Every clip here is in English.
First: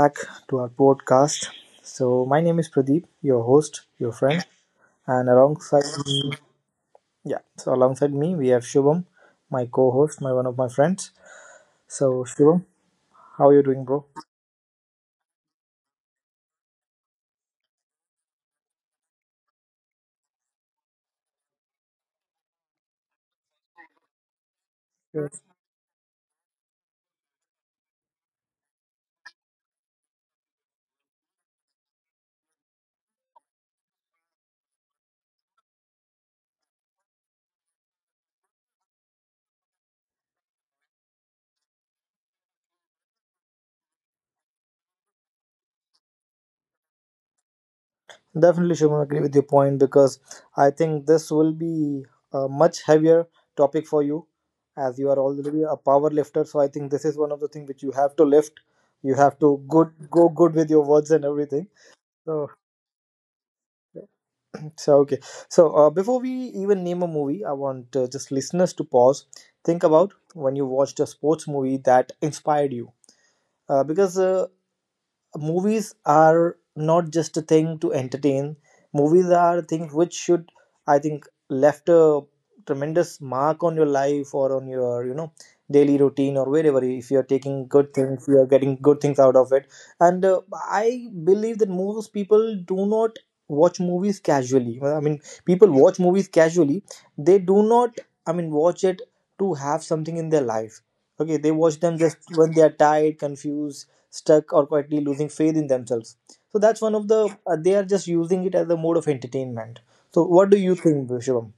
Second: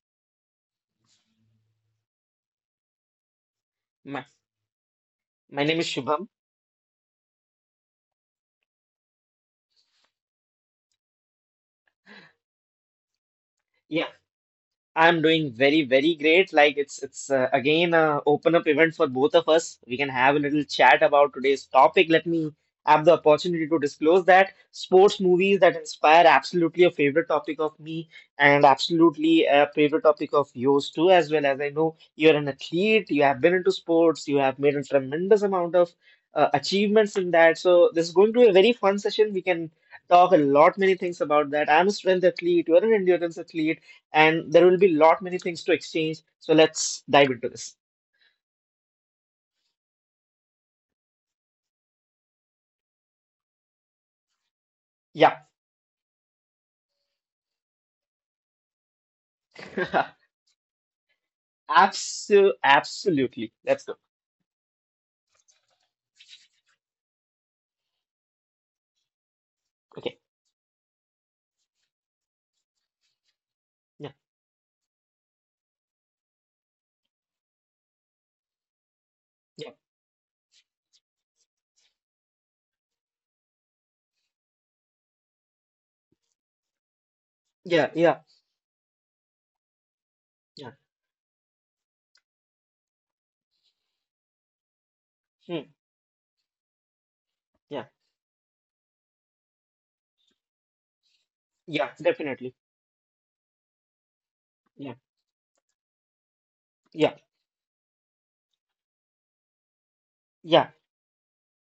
back to our podcast. So, my name is Pradeep, your host, your My, friend, and my name is alongside Shubham. me, yeah, so alongside me we have Shubham, my co-host, my one of my friends. So, Shubham, how are you doing, Yeah, bro? I'm doing very, very great. Like it's again a open up event for both of us. We can have a little chat about today's topic. Let me have the opportunity to disclose that sports Yes. movies that inspire absolutely a favorite topic of me and absolutely a favorite topic of yours too, as well as I know you're an athlete, you have been into sports, you have made a tremendous amount of achievements in that. So this is going to be a very fun session. We can talk a lot many things about that. I'm a strength athlete, you're an endurance athlete and there will be lot many things to exchange. So let's dive into this. Definitely, Shubham, agree with your point because I think this will be a much heavier topic for you, as you are Yeah. already a power lifter. So, I think this is one of the things which you have to lift. You have to good go good with your words and everything. So. Absolutely. Let's go. So okay. So before we even name a movie, I want just listeners to pause, think about Okay. when you watched a sports movie that inspired you. Yeah, Because movies are not just a thing to entertain. Movies are yeah, things which should, I think, left a tremendous mark on your life, or on your daily routine, or wherever, if you are taking yeah, good yeah, things, you are getting good things out of it. And yeah. I believe that most people do not watch movies casually. Well, I mean, Hmm. people watch movies casually, they do Yeah, not, I mean, watch it to have something in their life. Okay, they watch yeah, them just when definitely. they are tired, confused, stuck, or Yeah, quietly losing faith in themselves. So that's one of yeah, the they are just using it as a mode of entertainment. So what do yeah. you think, Shivam?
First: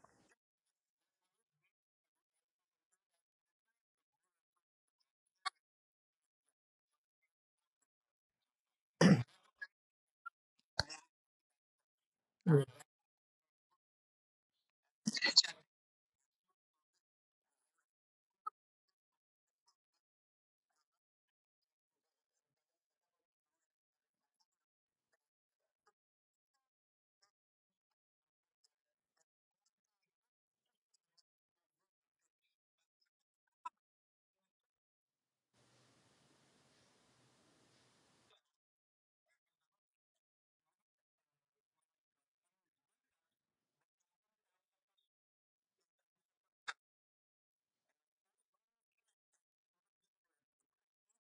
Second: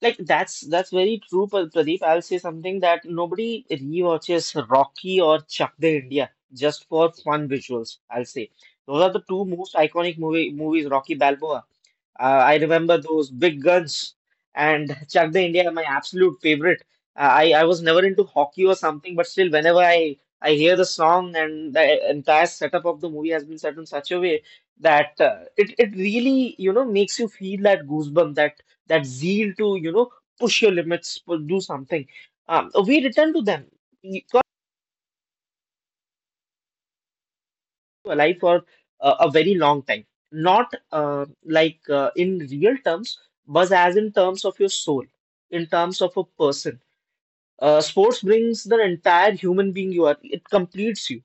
Like that's very true, Pradeep. I'll say something that nobody rewatches Rocky or Chak De India just for fun visuals. I'll say those are the two most iconic movies. Rocky Balboa. I remember those big guns and Chak De India, my absolute favorite. I was never into hockey or something, but still, whenever I hear the song and the entire setup of the movie has been set in such a way that it really makes you feel that goosebump, that zeal to push your limits, do something. We return to them alive for a very long time. Not like in real terms, but as in terms of your soul, in terms of a person. Sports brings the entire human being you are. It completes you,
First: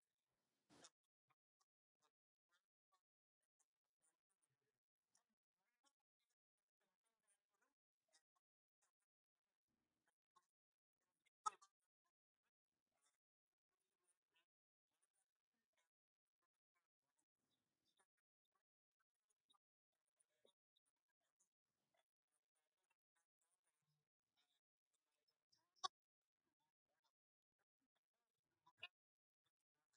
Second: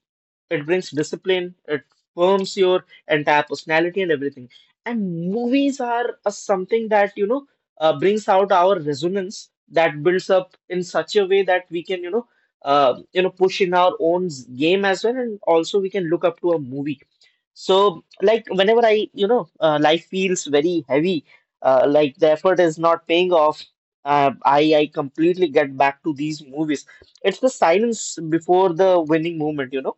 it brings discipline, it forms your entire personality and everything. And movies are a something that, brings out our resonance that builds up in such a way that we can, push in our own game as well, and also we can look up to a movie. So, like, whenever I, life feels very heavy, like the effort is not paying off, I completely get back to these movies. It's the silence before the winning moment, you know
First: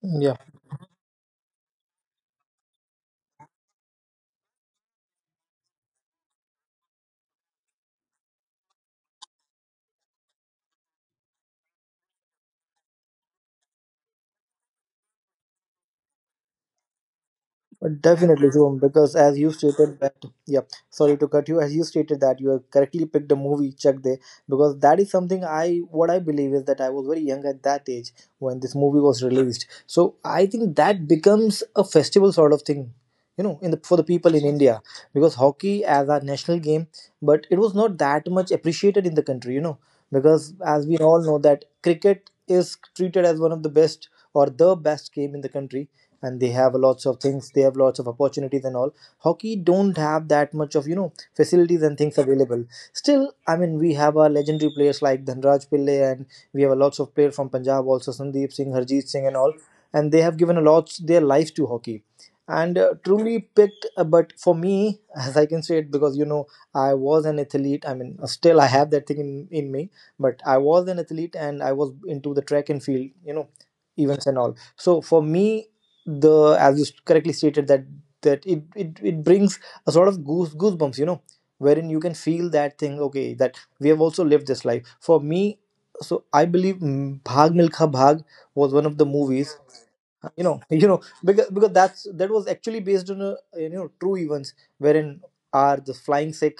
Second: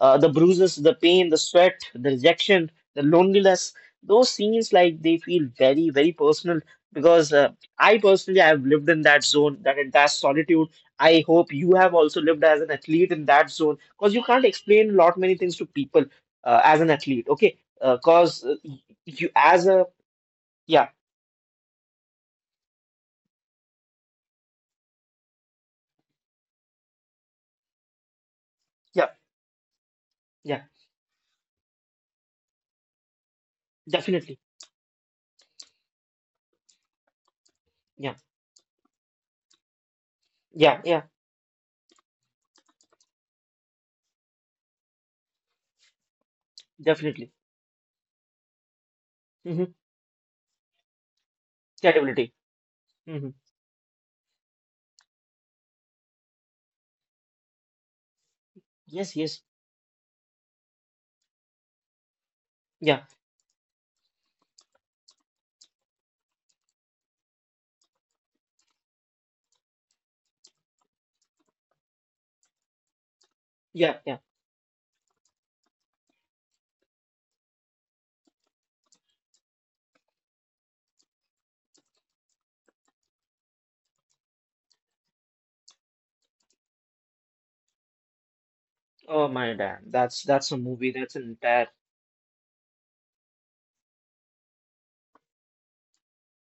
uh, the Yeah. bruises, the pain, the sweat, the rejection, the loneliness. Those scenes, like they feel very, very personal because I personally I've lived in that zone, that entire solitude. I hope you have also lived as an athlete in that zone because you can't explain a lot many things to people as an athlete. Okay, because uh, 'cause, Definitely, uh, Shubham, because you as you as a stated that, yeah, yeah, sorry to cut you. As you stated that you have correctly picked the movie Chak De, because that is something what I believe is that I was very young at that age when this movie yeah, was released. So I yeah, think that becomes a festival sort of thing, you know, in the for the definitely, people in India, because hockey as our national game, but it was not yeah, that much appreciated in the country, because yeah, as we yeah, all know that cricket is treated as one of the best or the best game in the country, and they have lots of definitely. things, they have lots of opportunities and all. Hockey Mm-hmm. don't have that much of facilities and things Credibility. available. Mm-hmm. Still, I mean, we have our legendary players like Dhanraj Pillay, and we have a lots of players from Punjab also, Sandeep Singh, Harjeet Yes, Singh, and yes, all, and they have given a lot their life to hockey. And yeah, truly picked, but for me as I can say it, because you know I was an athlete, I mean still I have that thing in me. But I was an athlete and I was into the track and field, yeah, yeah. events and all. So for me, the as you correctly stated that it brings a sort of goosebumps, wherein you can feel that thing, okay, that we have also lived this life. For me, so I believe, Bhag Milkha Bhag was one of the Oh movies, my damn, that's you that's a know. You movie. know, That's an because entire that was actually based on a true events, wherein are the Flying Sikh,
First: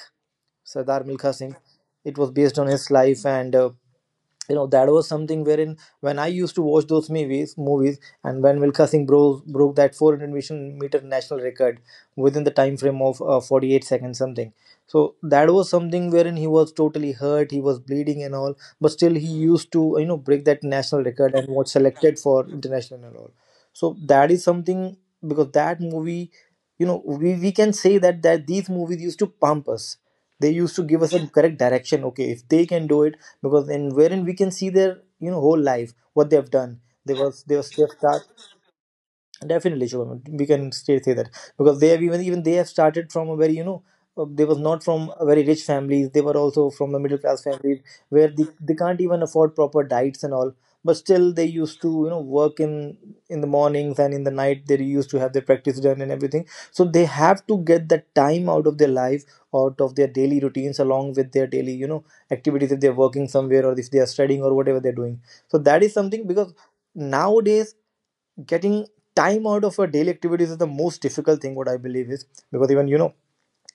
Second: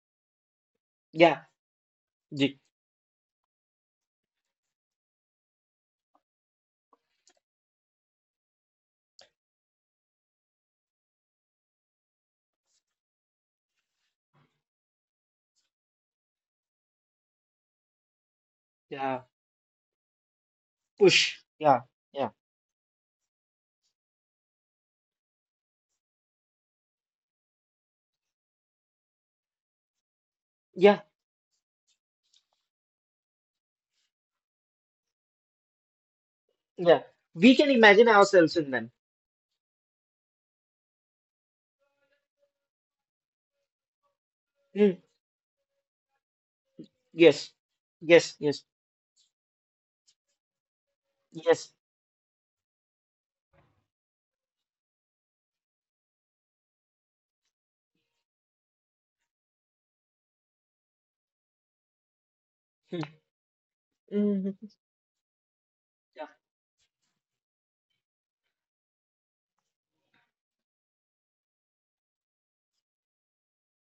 Sardar Milkha yeah, Singh. It was based ye- on his life. And that was something, wherein when I used to watch those movies, and when Milka Singh broke that 400-meter national record within the time frame of 48 seconds something. So that was something wherein he was totally hurt, he was bleeding and all, but still yeah, he used to break that national record push, and was yeah, selected yeah, for international and all. So that is something. Because that movie, we can say that that these movies used to pump us, they used to yeah, give us a correct direction. Okay, if they can do it, because in wherein we can see their whole life, what they have done. yeah. they were We they were can stiff imagine start. ourselves in them. Definitely, Shubham. We can still say that because they have even they have started from a very they was not Mm, from a very rich families. They were also from the middle class yes, families, where yes, they, yes, they can't even afford proper diets and all. But still, they yes. used to work in the mornings and in the night. They used to have their practice done and everything. So they have to get that time out of their life, out of their daily routines, along with their daily activities, if they're working somewhere or if they are Mm, studying or mhm, whatever they're doing. So that is yeah, something. Because nowadays, getting time out of our daily activities is the most difficult thing, what I believe is, because even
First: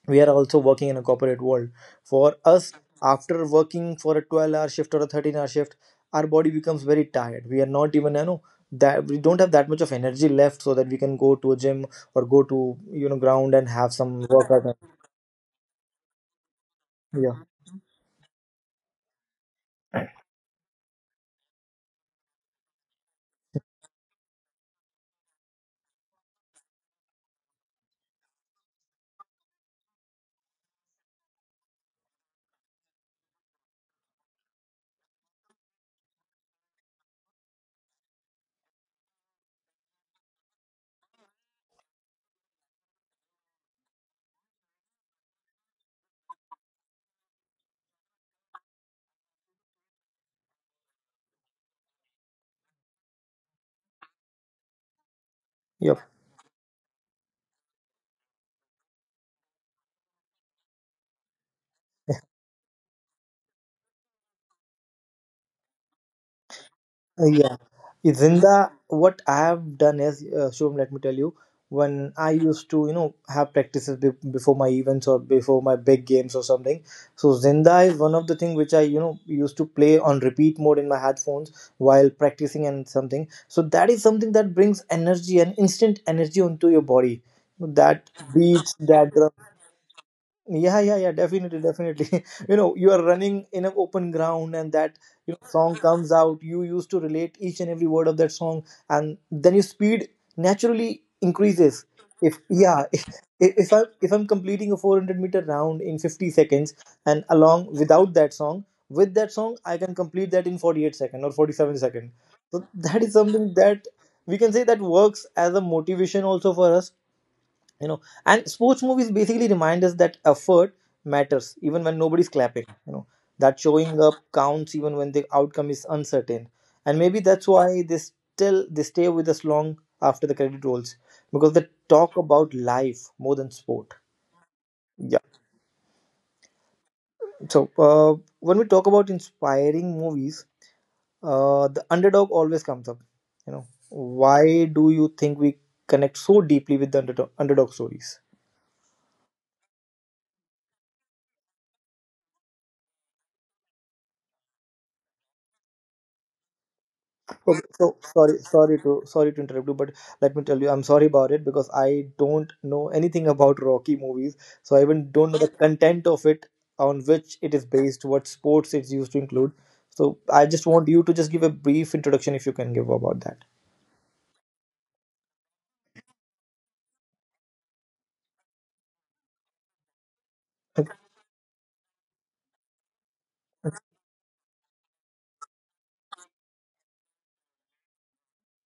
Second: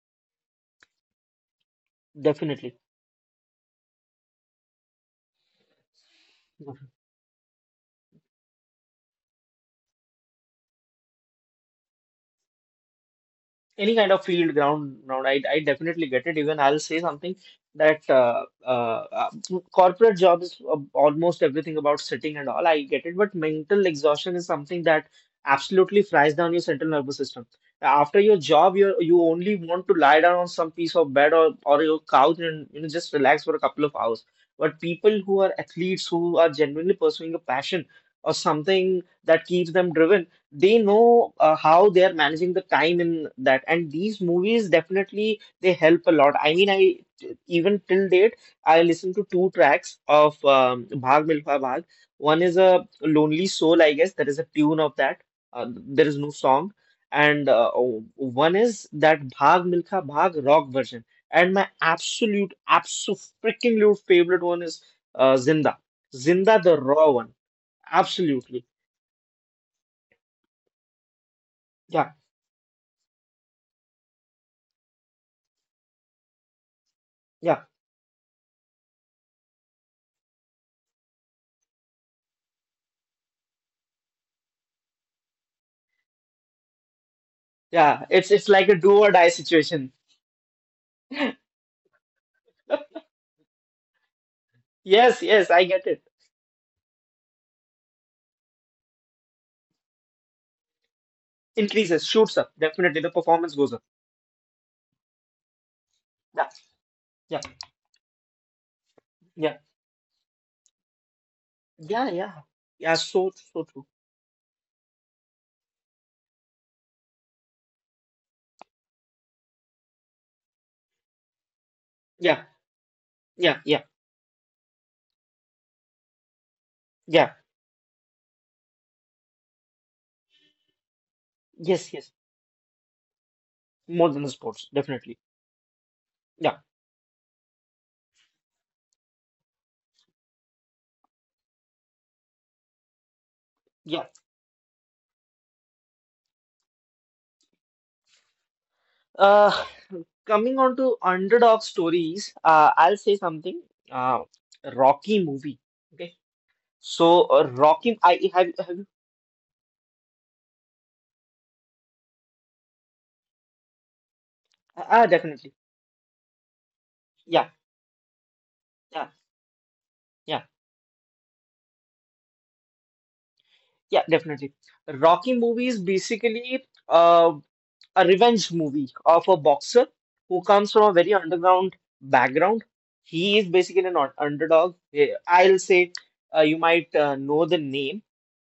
we are also working in a corporate world. For us, definitely. after working for a 12-hour shift or a 13-hour shift, our body becomes Yeah. very tired, we are not even that we don't have that much of energy left, so that we can go to a gym or go to ground and have Any some kind of field workout. ground. I definitely get it. Even I'll say Yeah. something that corporate job is almost everything about sitting and all. I get it, but mental exhaustion is something that absolutely fries down your central nervous system. After your job, you only want to lie down on some piece of bed or your couch and just relax for a couple of hours. But people who are athletes, who are genuinely pursuing a passion or something that keeps them driven, they know how they are managing the time in that. And these movies, definitely they help a lot. I mean, I even till date I listen to two tracks of Bhag Milkha Bhag. One is A Lonely Soul, I guess. There is a tune of that, there is no song. And one is that Bhag Milkha Bhag rock version. And my absolute freaking lute favorite one is Zinda, Zinda, the raw one. Yep. Zinda, Absolutely. what I have done is, Shubham, let me tell you, when Yeah, I used to, have practices before my events or before my big games or something. So yeah. Zinda is one of the thing which I, used to play on repeat mode in my headphones while practicing and something. So that is something that brings energy and instant energy onto your body. That Yeah, it's beats, like a do that or die situation. Yeah, yeah, yeah, definitely, definitely. You know, you are running in an open ground, and that Yes, yes, I song get it. comes out. You used to relate each and every word of that song, and then your speed naturally increases. Increases, If shoots up. yeah, if, Definitely, the performance if goes I up. if I'm completing a 400-meter round in 50 Yeah, seconds, and yeah, along without that song, with that song yeah, I can complete that in 48 second or 47 second. yeah, yeah. So Yeah, that is so something so that true. we can say that works as a motivation also for us you know and sports movies basically remind us that effort matters even when nobody's Yeah, clapping, yeah, that yeah, showing up counts even when the outcome is uncertain. And maybe yeah. that's why they still they stay with us long after the credit rolls, because they Yes, yes. talk about life more than sport. More than the sports, Yeah. definitely. Yeah, So, uh, when we talk about inspiring movies, the underdog always comes up. Yeah. Why do you think we connect so deeply with the underdog stories? Uh, Coming on to underdog stories, I'll say something. Uh, Rocky movie. Okay. So Okay, so Rocky, I have you? Sorry to interrupt you, but let me tell you, I'm sorry about it because I don't know anything about Rocky movies, so I even Ah, don't know the definitely. content of it, on which it Yeah, is based, what sports it's used yeah. to include. So I Yeah. just want you to just give a brief introduction if you can give about that. Yeah, definitely. Rocky movie is basically a revenge movie of a boxer who comes from Okay. a very underground background. He is basically an underdog. Eh, I'll say you might know the name.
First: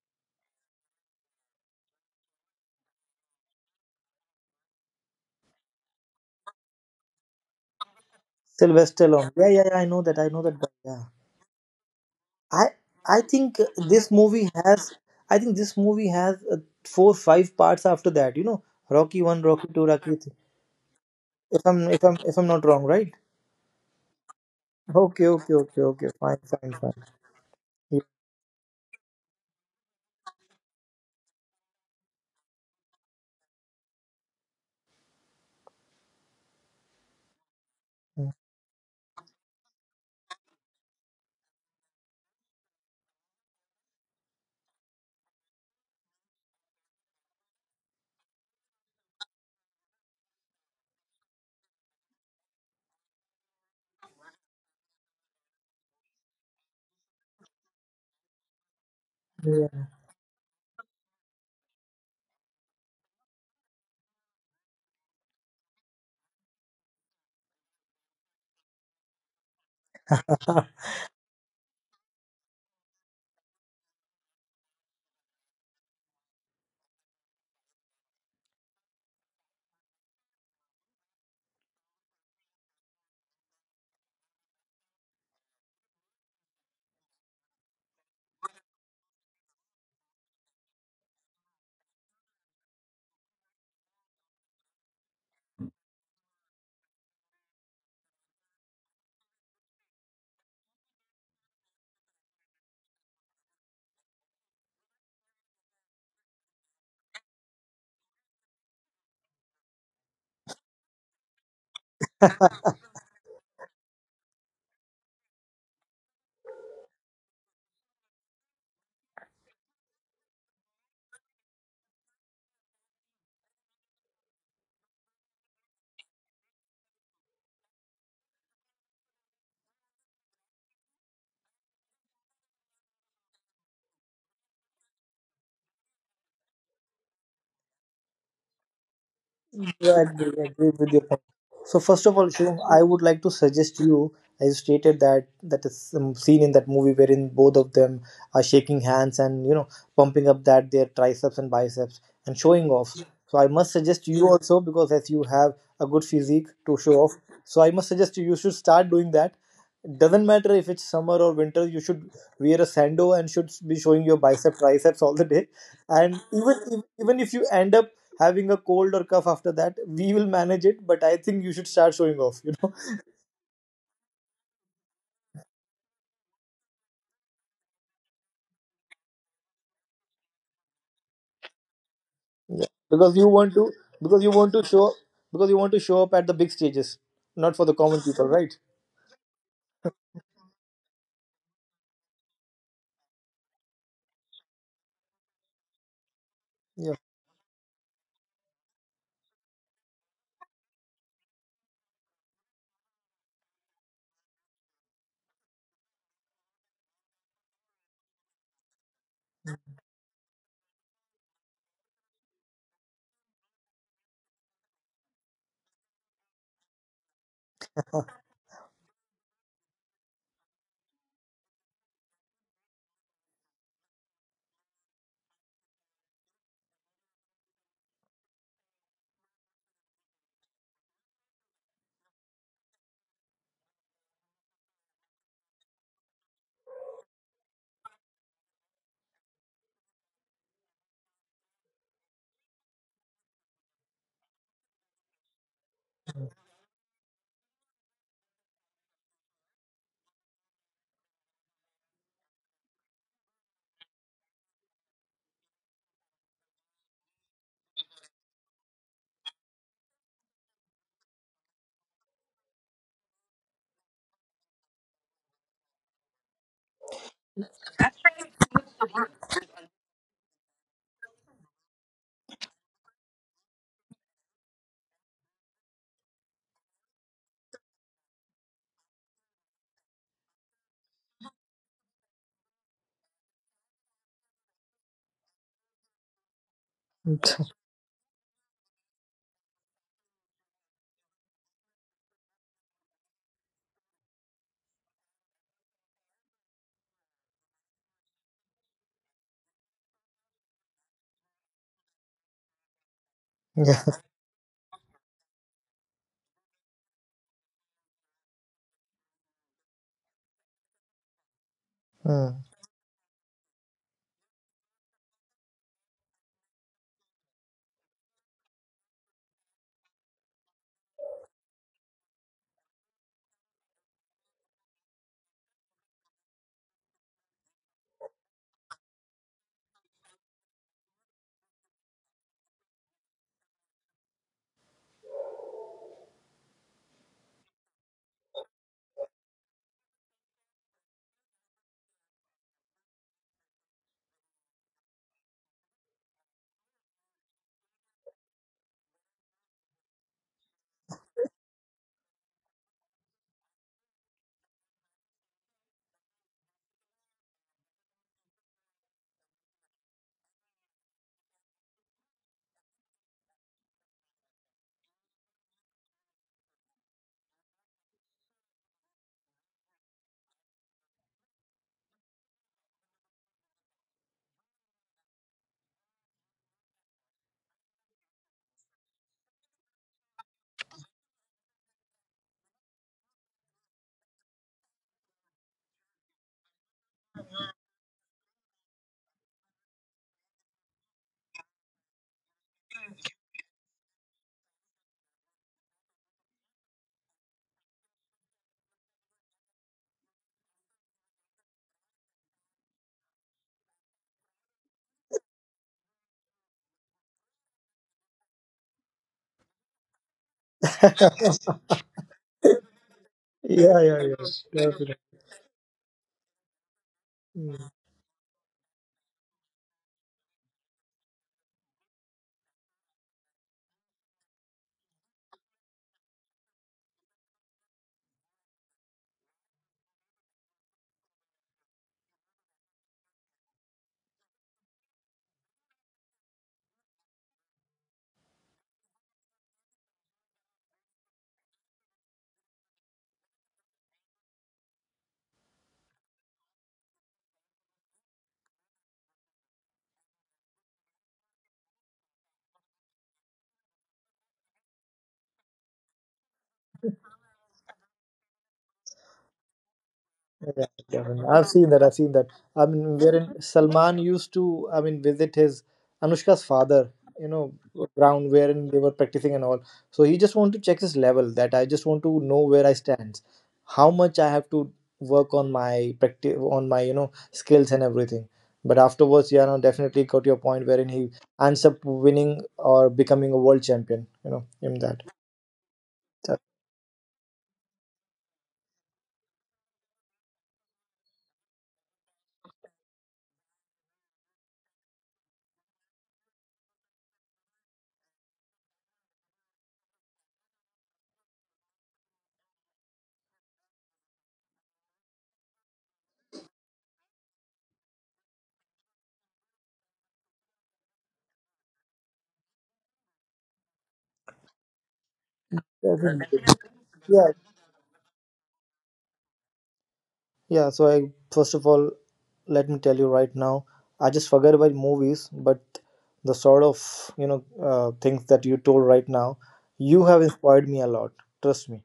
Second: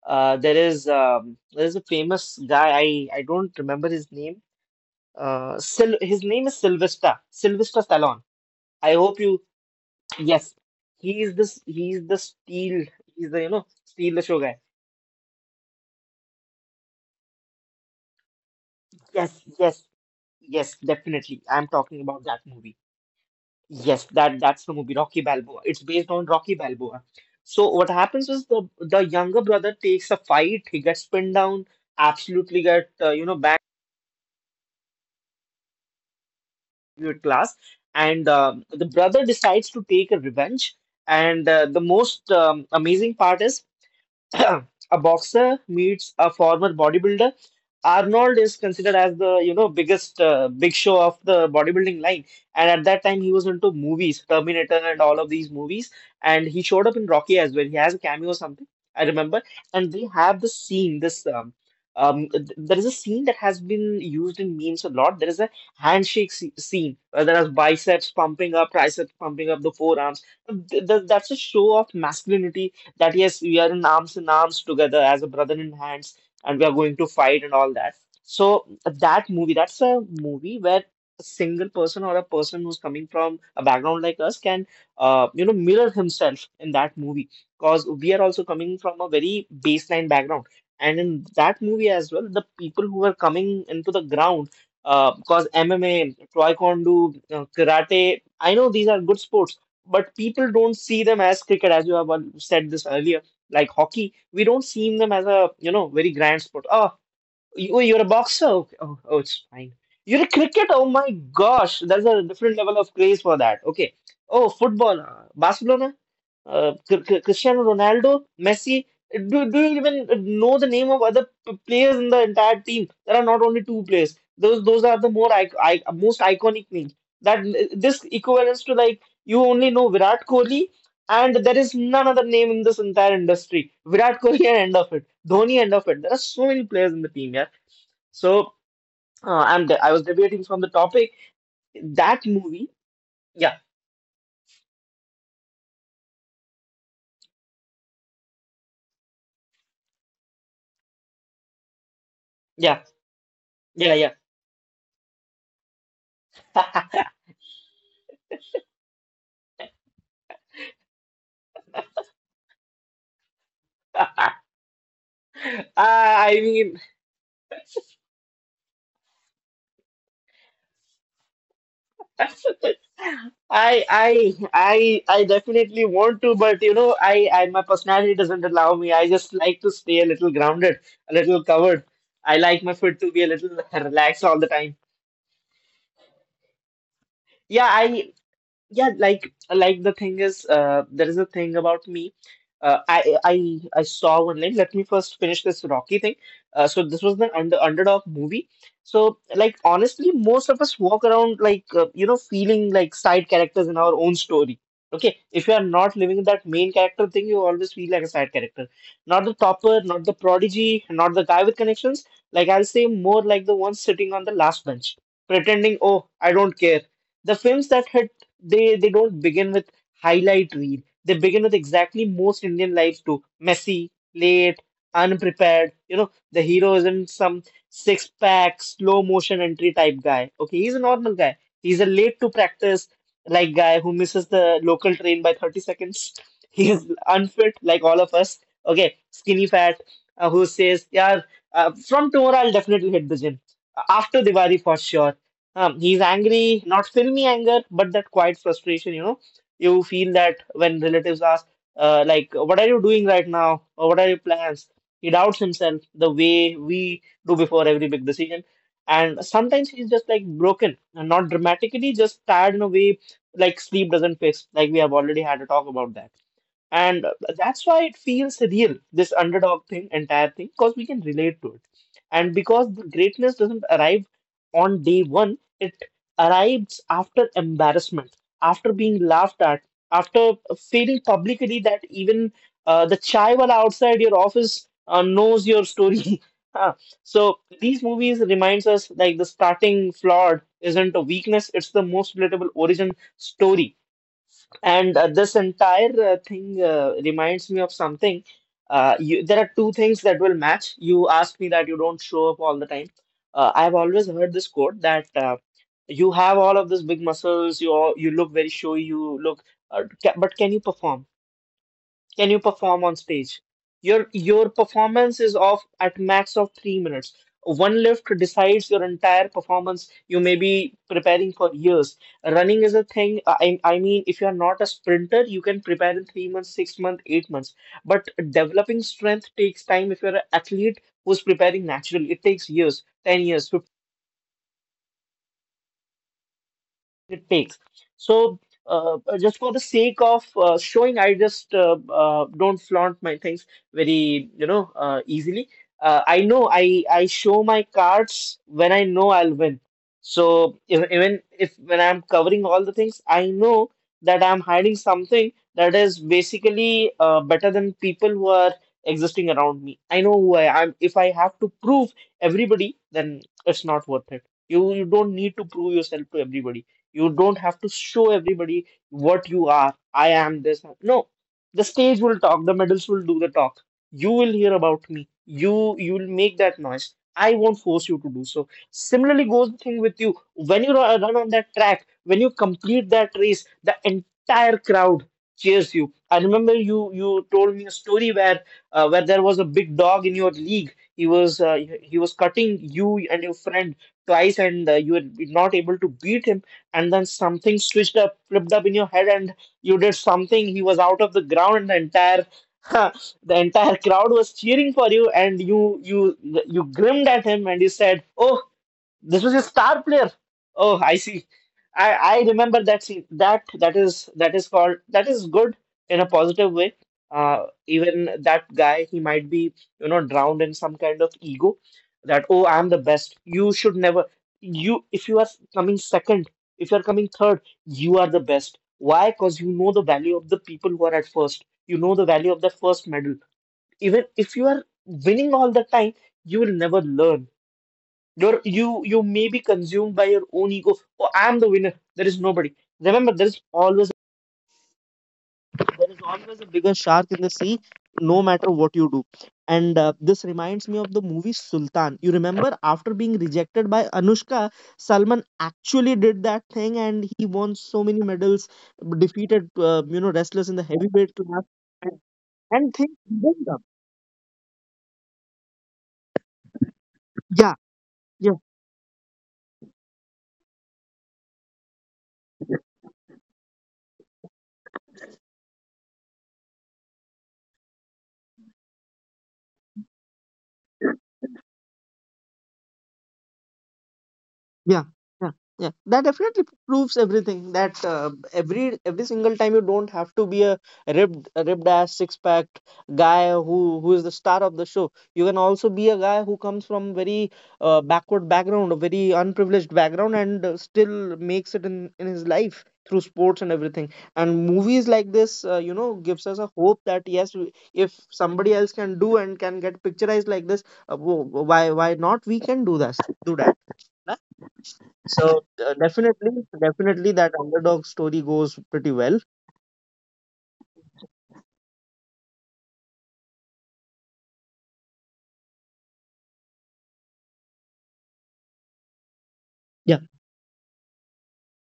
There is a famous guy. I don't remember his name. Sil his name is Sylvester Stallone. I Sylvester hope Stallone. you. Yeah, yeah, yeah. I know that. I know Yes. that. But yeah, He is this. He is the I steel. I He's the think this steal the show movie guy. has. I think this movie has four five parts after that. You know, Rocky one, Yes, Rocky yes. two, Rocky three. Yes, definitely. If I'm I'm if talking I'm about if that I'm not movie. wrong, right? Yes, that's the movie Rocky Okay, okay, Balboa. okay, It's okay. based on Fine, Rocky fine, Balboa. fine. So what Yeah. happens is the younger brother takes a fight. He gets pinned down, absolutely get back to your class, and the brother decides to take a revenge. And the most amazing part is a boxer meets a former bodybuilder. Arnold is considered as the biggest big show of the bodybuilding line, and at that time he was into movies, Terminator and all of these movies, and he showed up in Rocky as well. He has a cameo or something, I remember, Yeah. and they have the scene. There is a scene that has been used in memes a lot. There is a handshake scene. There is biceps pumping up, triceps pumping up, the forearms. That's a show of masculinity that yes, we are in arms together as a brother in hands, and we are going to fight and all that. So that movie, that's a movie where a single person or a person who's coming from a background like us can, mirror himself in that movie because we are also coming from a very baseline background. And in that movie as well, the people who are coming into the ground, because MMA, Taekwondo, karate, I know these are good sports but people don't see them as cricket, as you have said this earlier, like hockey. We don't see them as a, very grand sport. Oh, oh, you're a boxer? Okay. Oh, it's fine. You're a cricket? Oh my gosh, there's a different level of craze for that. Okay. Oh, football, Barcelona? Cristiano Ronaldo, Messi. Do you even know the name of other players in the entire team? There are not only two players. Those are the more most iconic names. That This equivalents to like you only know Virat Kohli, and there is none other name in this entire industry. Virat Kohli and end of it. Dhoni end of it. There are so many players in the team, yeah. So Yeah, I was I debating from agree the with your topic point. So first of all, that Shubham, movie. I would like to Yeah, suggest you, as you stated that, that is scene in that movie wherein both of them are shaking hands and pumping up that their triceps and biceps and showing yeah, off. So I must yeah, suggest yeah. you also, because as you have a good physique to show off, so I must suggest you should start doing that. Doesn't matter if it's summer or winter, you should wear a sando and should be showing your I bicep triceps all the day. And I mean. even if you end up having a cold or cough after that, we will manage it. But I think you should start showing off. I definitely want to, but you know, I my personality doesn't allow me. I just like to stay a little grounded, a little covered. I like my foot because to be you a want little to because relaxed you all the want to time. show because you want to show up at the big stages, not for Yeah, the common I. people, right? Yeah, like the thing is, there is a thing about me. I saw one line. Let me first finish this Rocky thing. So Yeah. this was the underdog movie. So like honestly, most of us walk around like feeling like side characters in our own story. Okay, if you are not living that main character thing, you always feel like a side character. Not the topper, not the prodigy, not the guy with connections. Like I'll say more like the one sitting on the last bench, pretending, oh, I don't care. The films that hit, they don't begin with highlight reel. They begin with exactly most Indian lives too. Messy, late, unprepared. You know, the hero isn't some six pack, slow motion entry type guy. Okay, he's a normal guy. He's a late to practice like guy who misses the local train by 30 seconds. He is unfit like all of us. Okay, skinny fat who says, yeah, from tomorrow I'll definitely hit the gym. After Diwali for sure. He's angry, not filmy anger, but that quiet frustration, you know. You feel that when relatives ask, like, what are you doing right now? Or what are your plans? He doubts himself the way we do before every big decision. And sometimes he's just like broken, and not dramatically, just tired in a way like sleep doesn't fix, like we have already had a talk about that. And that's why it feels real, this underdog thing, entire thing, because we can relate to it. And because the greatness doesn't arrive on day one, it arrives after embarrassment, after being laughed at, after feeling publicly that even the chai wala outside your office knows your story. Huh. So these movies reminds us like the starting flawed isn't a weakness, it's the most relatable origin story. And this entire thing reminds me of something. There are two things that will match. You asked me that you don't show up all the time. I've always heard this quote that you have all of these big muscles, you all, you look very showy, you look, but can you perform? Can Yeah. you perform on stage? Your performance is of at max of 3 minutes. One lift decides your entire performance. You may be preparing for years. Running is a thing. I mean, if you are not a sprinter, you can prepare in 3 months, 6 months, 8 months. But developing strength takes time. If you're an athlete who's preparing naturally, it takes years, 10 years, 15 it takes. So, just for the sake of showing, I just don't flaunt my things very, you know, easily. I know I show my cards when I know I'll win. So even if when I'm covering all the things, I know that I'm hiding something that is basically better than people who are existing around me. I know who I am. If I have to prove everybody, then it's not worth it. You don't need to prove yourself to everybody. You don't have to show everybody what you are. I am this. No, the stage will talk. The medals will do the talk. You will hear about me. You will make that noise. I won't force you to do so. Similarly goes the thing with you. When you run on that track, when you complete that race, the entire crowd cheers you. I remember you told me a story where there was a big dog in your league. He was he was cutting you and your friend twice, and you were not able to beat him, and then something switched up, flipped up in your head, and you did something. He was out of the ground, and the entire the entire crowd was cheering for you, and you grinned at him, and you said, "Oh, this was a star player. Oh, I see. I remember that scene. That Yeah. Yeah, that is called yeah. that is good in a positive way." Even that guy, he might be, you know, drowned in some kind of ego that, oh, I'm the best. You should never, you, if you are coming second, if you are coming third, you are the best. Why? Because you know the value of the people who are at first. You know the value of the first medal. Even if you are winning all the time, you will never learn. You may be consumed by your own ego. Oh, I'm the winner. There is nobody. Remember, there is always, there is always a bigger shark in the sea, no matter what you do. And this reminds me of the movie Sultan. You remember, after being rejected by Anushka, Salman actually did that thing, and he won so many medals, defeated you know Yeah, wrestlers in the yeah, heavyweight I have class, seen that. I've seen and, that. I and mean, things. wherein Didn't up. Salman used to, I mean, visit his Anushka's father, you know, Yeah, ground yeah. wherein they were practicing and all. So he just wanted to check his level. That I just want to know where I stand, how much I have to work on my practice, on my skills and everything. But afterwards, yeah, no, definitely got your point wherein he ends up winning or becoming a world champion. In yeah that. yeah yeah that That- definitely proves everything that every single time you don't have to be a ribbed ass six pack guy who is the star of the show you can also be a guy who comes from very backward background a very unprivileged background and still makes it in his life through sports and everything and movies like this you know gives us a hope that yes we- if somebody else can do and can get picturized like this wo- why not we can do this do that so that is good. definitely, definitely Yeah, that underdog story goes pretty well. yeah. So I first of all let me tell you right now, I just forget about movies, but the sort of things that you told right now, you Yeah, have inspired me a lot. Trust me.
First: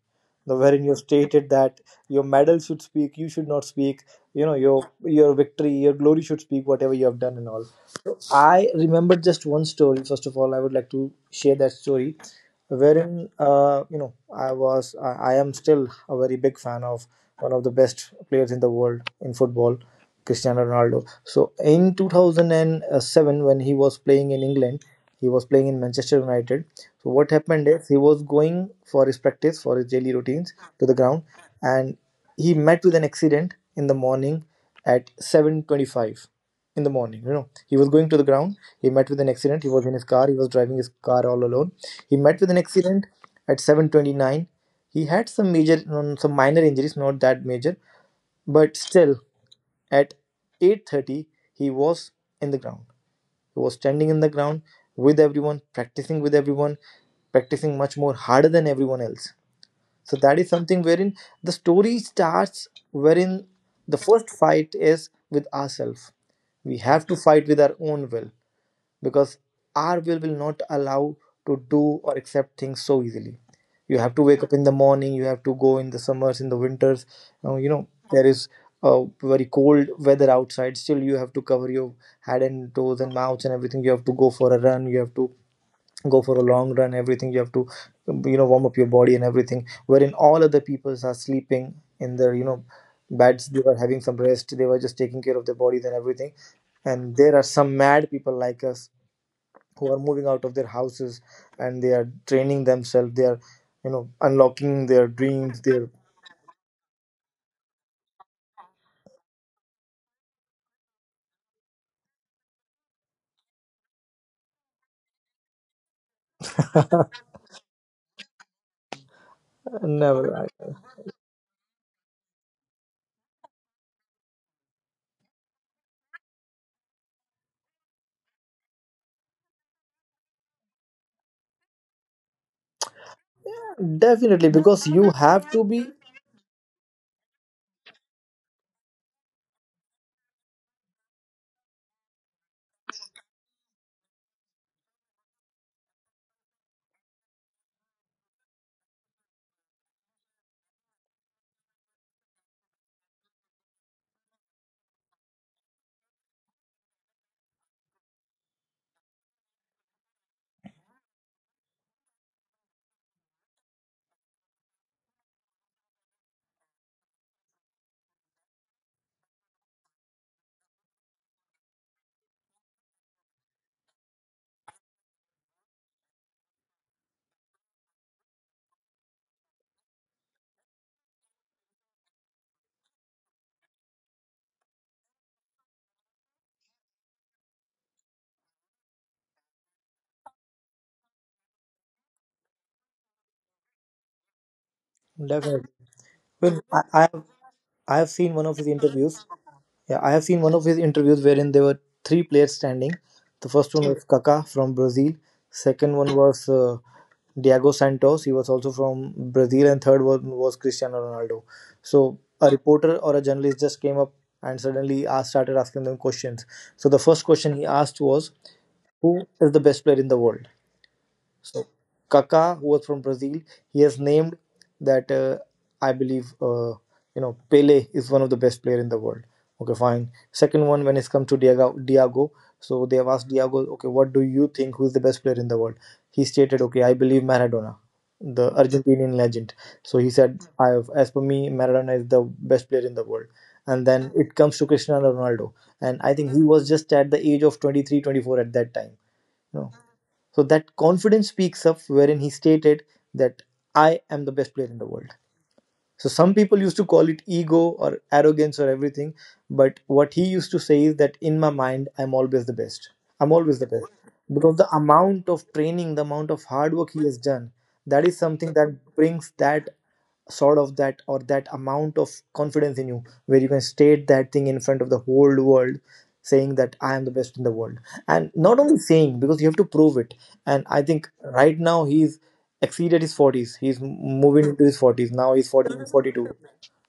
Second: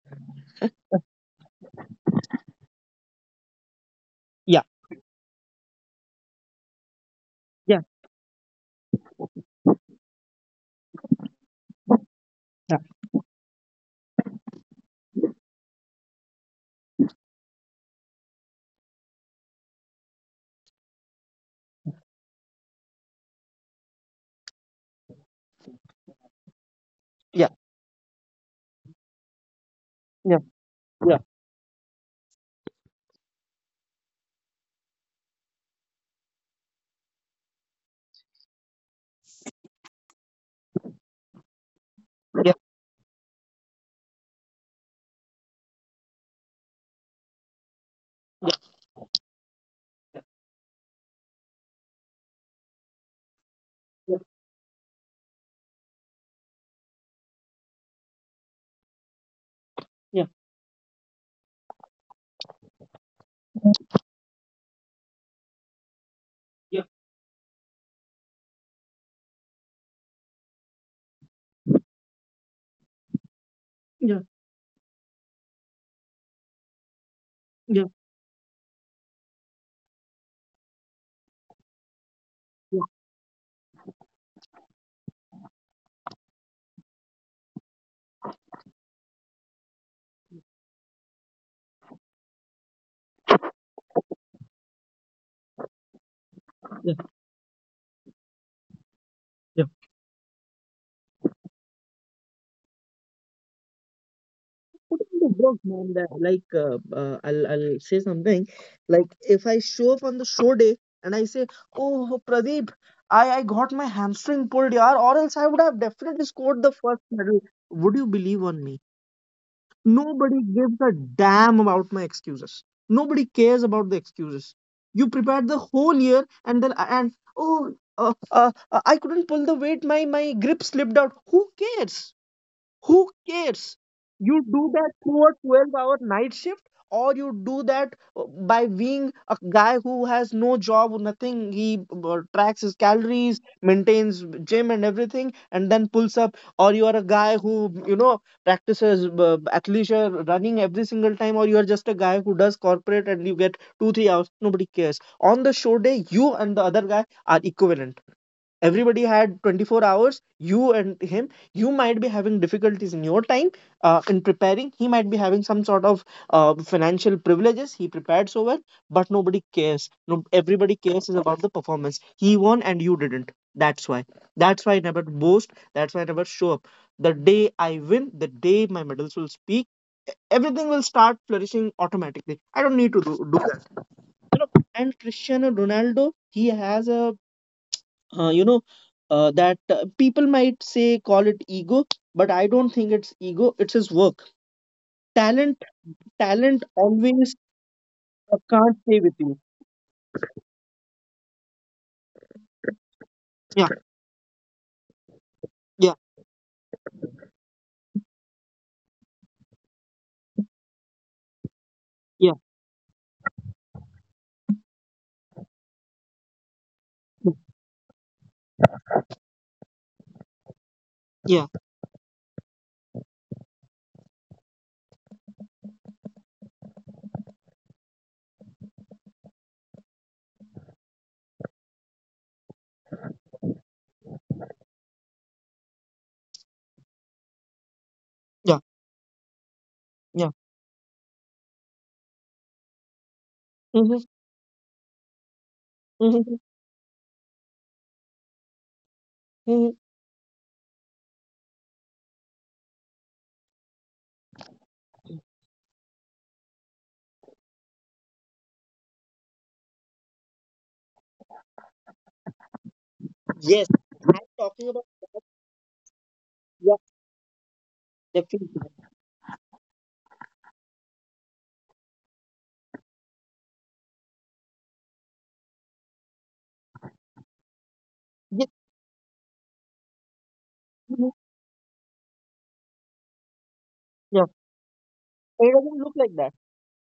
The wherein you stated that your medal should speak, you should not speak. You know yeah, your victory, your glory should speak whatever you have done and all. yeah, So I remember just one story. First of all, I would like to share that story, yeah, wherein I am still a very big fan of one of the best players in the world in football, Cristiano Ronaldo. So in 2007, when he was playing in England, he was playing in Manchester United. So what happened is he was going for his practice, for his daily yeah, routines to the yeah, ground, and he met with an accident in the morning at 7:25 in the morning. You know, he was going to the ground. He met with an accident. He was in his car. He was driving his car all alone. He met yeah, with yeah, an accident at 7:29. He had some some minor injuries, not that major, but still at yeah, 8:30, he was in the ground. He was standing yeah, in the ground with everyone, practicing much more harder than everyone else. So yeah, yeah, that is something wherein the story starts, wherein the first fight is with ourselves. We have to fight with our own will because our will not allow to do or accept things so easily. You have to wake up in the morning. You have to go in the summers, in the winters, you yeah, yeah, know, there is very cold weather outside. Still you have to cover your head and toes and mouth and everything. You have to go for a run. You have to go for a long run, everything. You have to you know, warm up your body and everything, wherein all other peoples are sleeping in their you know beds. They were having some rest. They were just taking care of their bodies and everything, yeah. and there are some mad people like us Yeah. who are moving out of their houses, and they are training themselves. They are you know unlocking What their kind of work, dreams, their man? That like, I'll say something. Like, if I show up on the show day and I say, "Oh, Pradeep, I got my hamstring pulled, yaar, or else I would have definitely scored the first medal." Would you believe on me? Nobody never gives a damn about my excuses. Nobody cares about the excuses. You prepared the whole year and then and oh I couldn't pull the weight. My grip slipped out. Who cares? Who cares? You definitely do because that you through a have to 12-hour be hour night shift, or you do that by being a guy who has no job or nothing. He tracks his calories, maintains gym and everything, and then pulls up, or you are a guy who, you know, practices athleisure running every single time, or you are just a guy who does corporate and you get 2 3 hours. Nobody cares. On the show day you and the other guy are equivalent. Everybody had 24 hours, you and him. You might be having difficulties in your time in preparing. He might be having some sort of financial privileges. He prepared so well, but nobody cares. No, everybody cares is about the performance. He won and you didn't. That's why, that's why I never boast. That's why I never show up. The day I win, the day my medals will speak, everything will start flourishing automatically. I don't need to do, do that. You know, and Cristiano Ronaldo, he has a, you know, that people might say call it ego, but I don't think it's ego. It's his work, talent. definitely Talent well, I have, always I have seen one of his can't stay with interviews. you. Yeah, I have seen one of his interviews wherein there were three players standing. The Yeah. first Correct. one was Kaká from Brazil. Yeah. Second one was Diego Santos. He was also from Brazil, and third one was Cristiano Ronaldo. So Yeah. a reporter or a journalist just came up and suddenly asked, started asking them questions. So the first Mm. question he asked was, "Who is the best player in the world?" Yeah. So Kaká, who was from Brazil, he has named that I believe you know Pele is one of the best player in the world. Okay, fine. Second one, when it's come to Diego, Diego, so they have asked Diego, okay, what do you think? Who is the best player in the world? He stated, okay, I believe Maradona, the Yeah. Argentinian legend. So he Yeah. said, I have, as per me, Maradona is the best player in the world. And Hmm. then it comes to Cristiano Ronaldo, and I think Hmm. he was just at the age of 23, 24 at that time. Hmm. No. So that confidence speaks up, wherein he stated that I am the best player in the world. So some people used to call it ego or arrogance or everything, but what he used to say is that in my mind, I'm always the best. I'm Yes, always the best. I'm Because talking the about. amount of training, the amount of Yeah, hard work he has done, that is definitely. something that brings that sort of that or that amount of confidence in you where you can state that thing in front of the whole world, saying that I am the best in the world. And Yeah. not only saying, because you have to prove it. And I Mhm. think right now he's exceeded his 40s. He's Yeah. moving into his 40s now. It He's doesn't forty look like forty that. two.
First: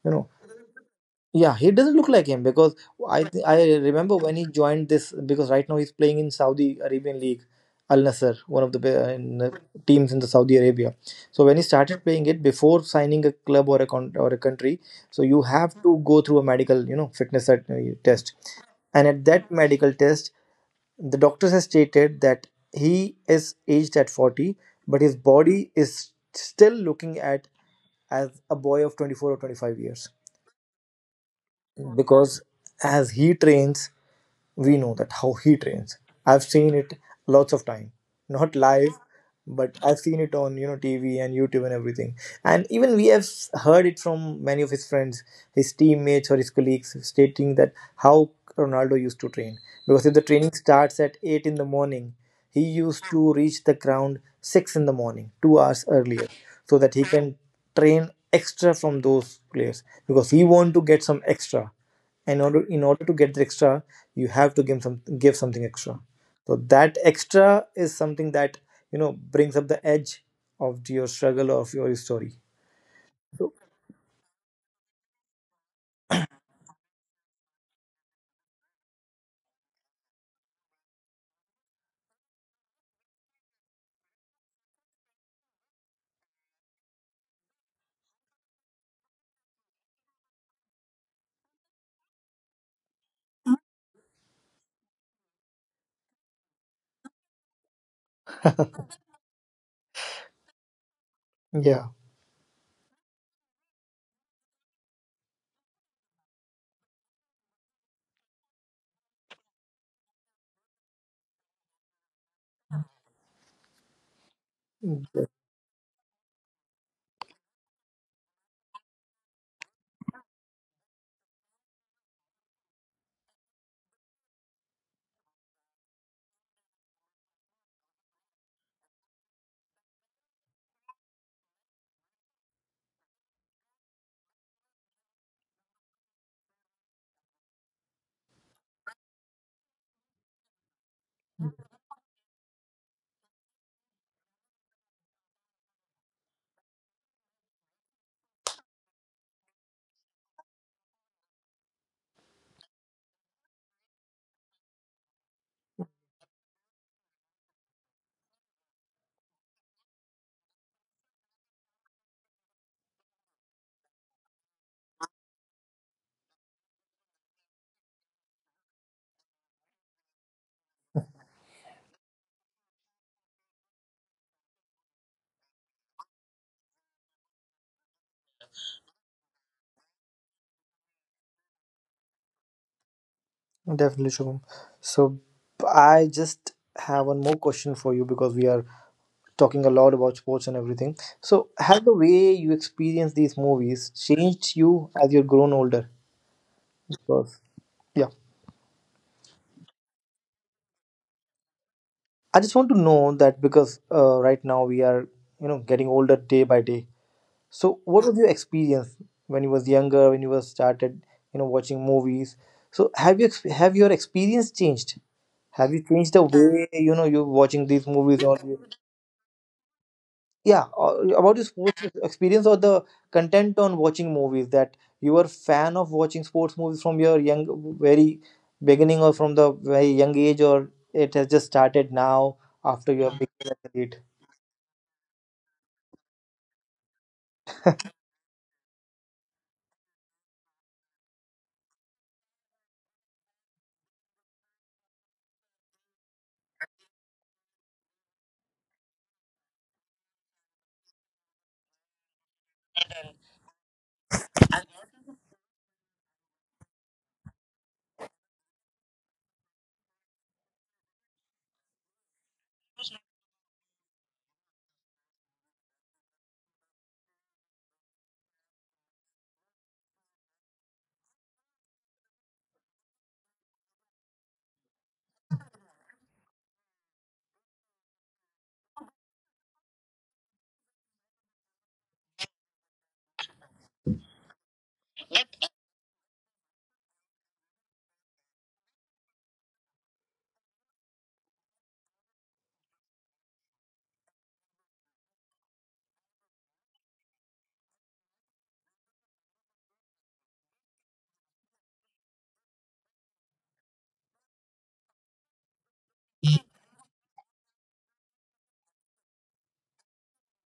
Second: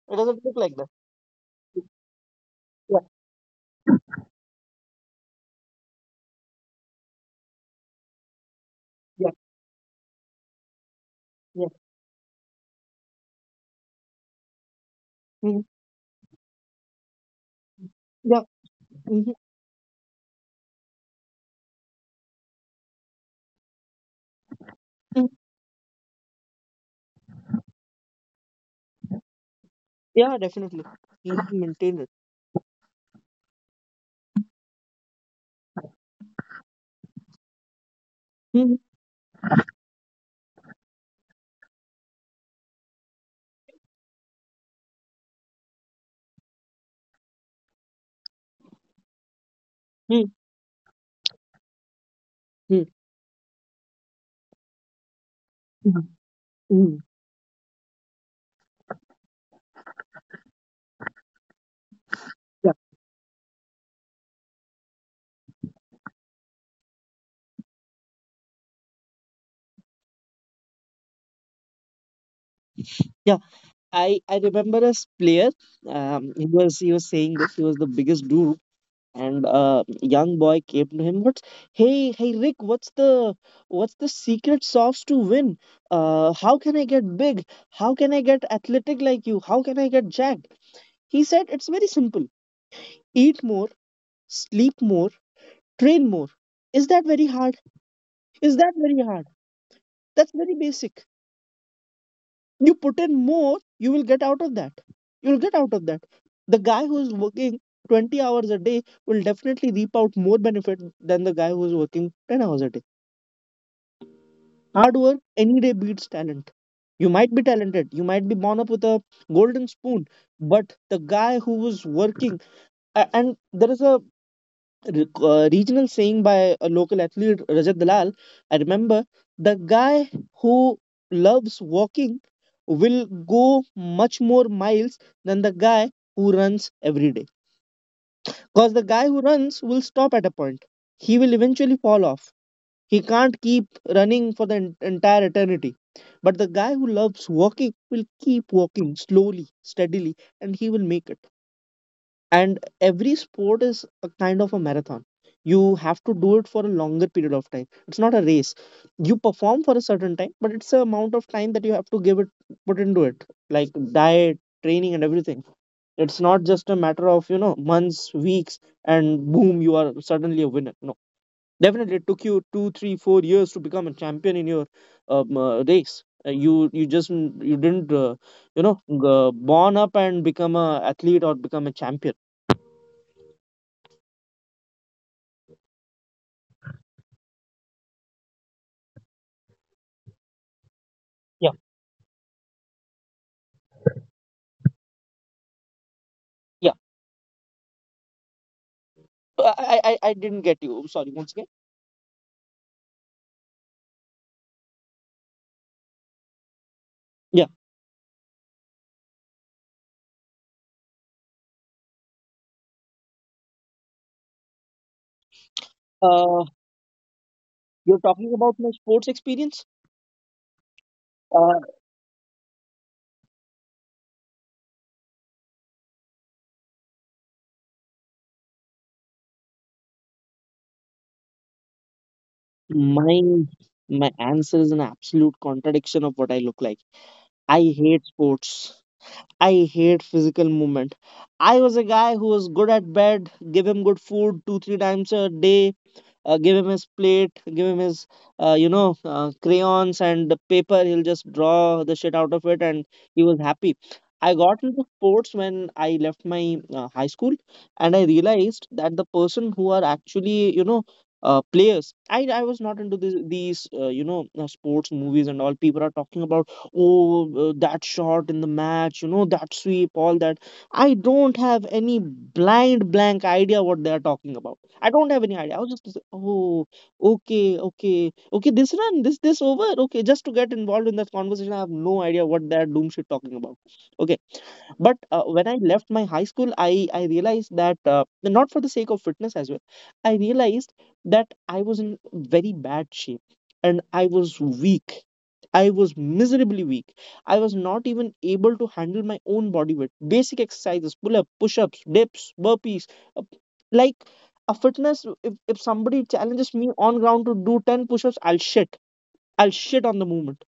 You It know, doesn't look like that. yeah, he doesn't look like him because Yeah. I remember when he joined this, because right now he's playing in Saudi Arabian League, Al Nasser, one of the Yeah. in the teams in the Saudi Arabia. So when Yeah. he started playing it before signing a club or a or a country, so you Mhm. have to go through a medical you know fitness test, Yeah. and at Mhm. that medical test, the doctors have stated that he is aged at 40, but his Mhm. body is still looking at as a boy of 24 or 25 years. Yeah, definitely. You have to maintain it. Because as he trains, we know that how he trains. I've seen it lots of time, not Mhm. live, but I've seen it on you know TV and YouTube and everything. And even we have heard it from many of his friends, his teammates or his colleagues stating that how Ronaldo used to train, because if the Mhm. training starts at 8 in the morning, he Mhm. used to reach the ground 6 in the morning, 2 hours Mhm. earlier, so that Mhm. he can train extra from those players, because he want to get some extra. Yeah. In order to get the extra, you have to give something extra. So that extra is something that you know brings up the edge of your struggle or of your story. so I remember a player. He was saying that he was the biggest dude, and a young boy came to him. What's, hey Rick? What's the, what's the secret sauce to win? How can I get big? How can I get athletic like you? How can I get jacked? He said it's very simple. Eat more, sleep more, train more. Is that very hard? Is that very hard? That's very basic. Yeah, You put in more, you will get out of that. You'll get out of that. The guy who's working 20 hours a day will definitely reap out more benefit than the guy who's working 10 hours a day. Hard work mm, any day beats talent. You might be talented, you might be born up with a golden spoon, but the guy who was working, and there is a regional saying by a local athlete, Rajat Dalal. I remember, the guy who loves walking will go much more miles than the guy who runs every day. Because the guy who runs will stop at a point. He will eventually fall off. He can't keep running for the entire eternity. But the guy who loves walking will keep walking slowly, steadily, and he will make it. And every sport is a kind of a marathon. You have to do it for a longer period of time. It's not a race. You perform for a certain time, but it's the amount of time that you have to give it, put into it, like diet, training and everything. It's not just a matter of, you know, months, weeks, and boom, you are suddenly a winner. No, definitely it took you 2 3 4 years to become a champion in your race. You just, you didn't you know born up and become a athlete or become a champion. definitely, Shubham. So I just have one more question for you, because we are talking a lot about sports and everything. So has the way you experience these movies changed you as you've grown older? Yeah. Because yeah, I I didn't get you. I'm sorry. Once again. I just want to know that because right now we are you know getting older day by day. Yeah. So, what was your experience when you was younger, when you was started, you know, watching movies? So, have you have your experience changed? Have you changed the Uh, way you know you're watching these you're movies talking or about you, my sports experience. yeah, or about your Uh, sports experience or the content on watching movies that you were fan of watching sports movies from your young very beginning or from the very young age or it has just started now after you have my become an athlete. my answer is an absolute contradiction of what I look like. I hate sports. I hate physical movement. I was a guy who was good at bed, give him good food 2 3 times a day, give him his plate, give him his, crayons and the paper. He'll just draw the shit out of it, and he was happy. I got into sports when I left my high school, and I realized that the person who are actually, you know, players. I was not into these sports movies and all. People are talking about, oh, that shot in the match, you know, that sweep, all that. I don't have any blind blank idea what they are talking about. I don't have any idea. I was just oh, okay, okay, okay, this run, this over, okay, just to get involved in that conversation. I have no idea what that doom shit talking about. Okay, but when I left my high school, I realized that not for the sake of fitness as well, I realized that I was in very bad shape, and I was weak. I was miserably weak. I was not even able to handle my own body weight basic exercises, pull up, push ups, dips, burpees, uh, like a fitness. If somebody challenges me on ground to do 10 push ups, I'll shit. I'll shit on the movement.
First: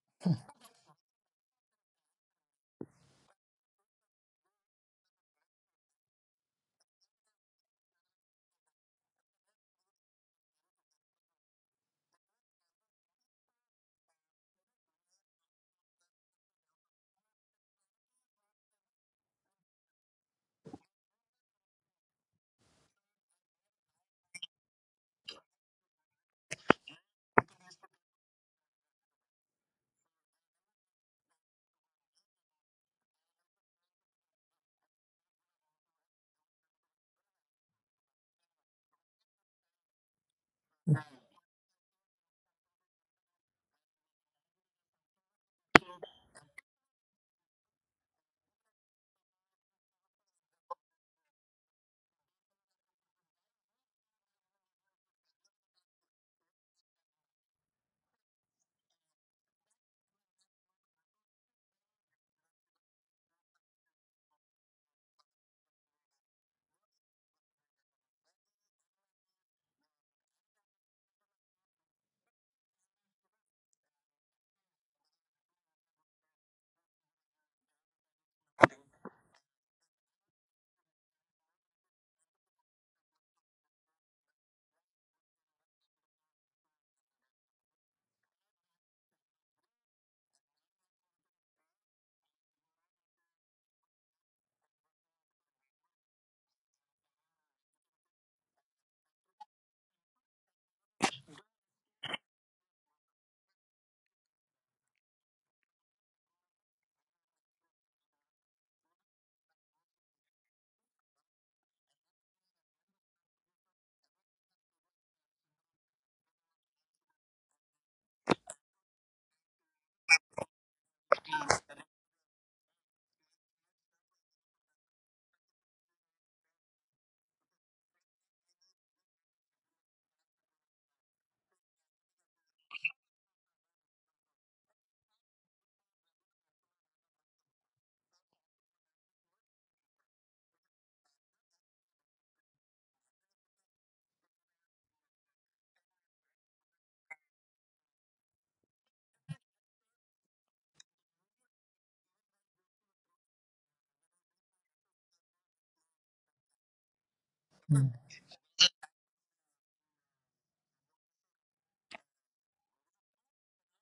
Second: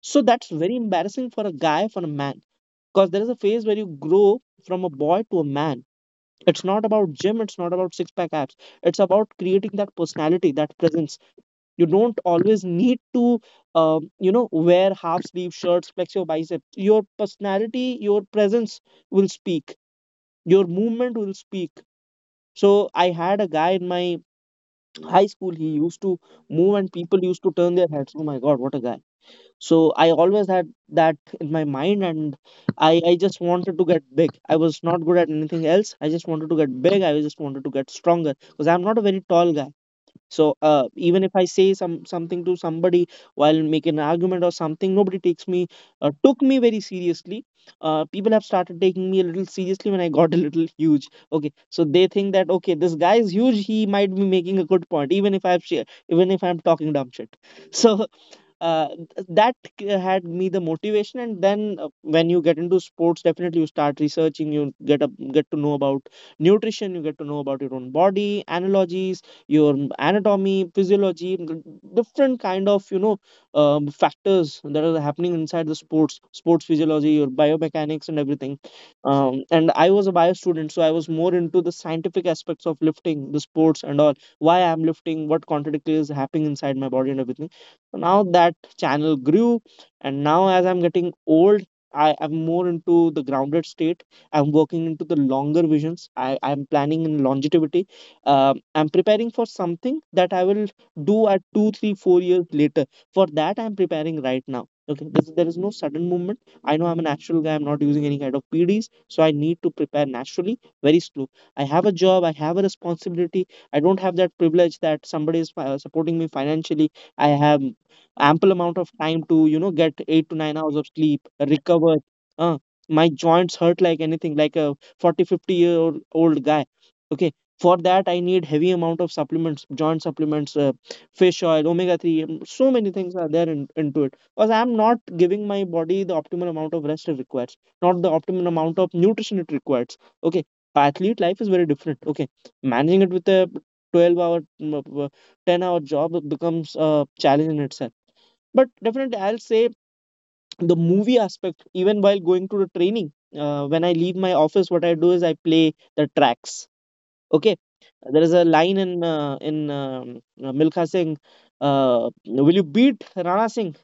So that's very embarrassing for a guy, for a man, because there is a phase where you grow from a boy to a man. It's not about gym, it's not about six pack abs. It's about creating that personality, that presence. You don't always need to you know, wear half sleeve shirts, flex your biceps. Your personality, your presence will speak. Your movement will speak. So I had a guy in my high school, he used to move and people used to turn their heads, oh my God, what a guy. So I always had that in my mind, and I just wanted to get big. I was not good at anything else. I just wanted to get big. I just wanted to get stronger because I'm not a very tall guy. So even if I say something to somebody while making an argument or something, nobody takes me took me very seriously. People have started taking me a little seriously when I got a little huge. Okay, so they think that okay, this guy is huge, he might be making a good point, even if I'm talking dumb shit. So uh, that had me the motivation. And then when you get into sports, definitely you start researching. You get to know about nutrition. You get to know about your own body analogies, your anatomy, physiology, different kind of, you know, factors that are happening inside the sports. Sports physiology, your biomechanics and everything. And I was a bio student, so I was more into the scientific aspects of lifting, the sports and all. Why I'm lifting, what contradictory is happening inside my body and everything. So now that channel grew, and now as I'm getting old, I am more into the grounded state. I'm working into the longer visions. I'm planning in longevity. I'm preparing for something that I will do at 2 3 4 years later. For that I'm preparing right now. Okay. There is no sudden movement. I know I'm a natural guy, I'm not using any kind of PDs, so I need to prepare naturally, very slow. I have a job, I have a responsibility. I don't have that privilege that somebody is supporting me financially. I have ample amount of time to, you know, get 8 to 9 hours of sleep, recover. uh, my joints hurt like anything, like a 4050 year old old guy. Okay, for that I need heavy amount of supplements, joint supplements, fish oil, omega 3. So many things are there into it, because I'm not giving my body the optimal amount of rest it requires, not the optimal amount of nutrition it requires. Okay. Athlete life is very different. Okay, managing it with a 12 hour mm, uh, 10-hour job becomes a challenge in itself. But definitely, I'll say the movie aspect, even while going to the training, when I leave my office, what I do is I play the tracks. Okay, there is a line in Milkha Singh, will you beat Rana Singh?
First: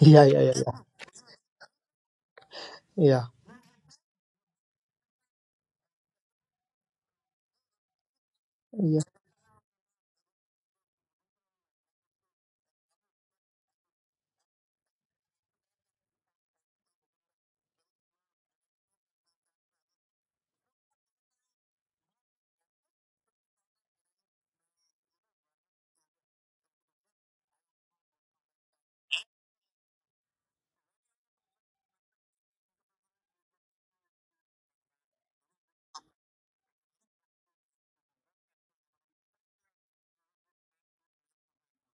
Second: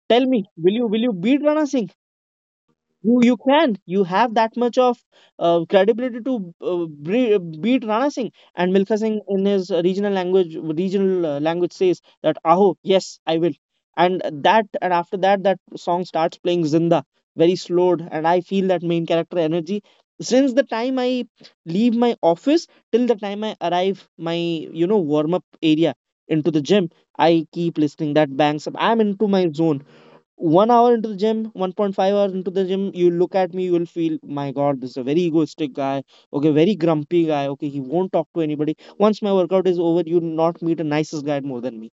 yeah Tell me, yeah will yeah you will you beat Rana Singh? You yeah you can, you have that much of credibility to beat Rana Singh, and Milkha yeah. Singh in his regional language, regional language, says that aho, yes I will. And that, and after that, that song starts playing Zinda, very slowed, and I feel that main character energy. Since the time I leave my office till the time I arrive my, you know, warm up area into the gym, I keep listening that bangs up, I'm into my zone. 1 hour into the gym, 1.5 hours into the gym, you look at me, you will feel, my God, this is a very egoistic guy. Okay, very grumpy guy. Okay, he won't talk to anybody. Once my workout is over, you'll not meet a nicest guy more than me.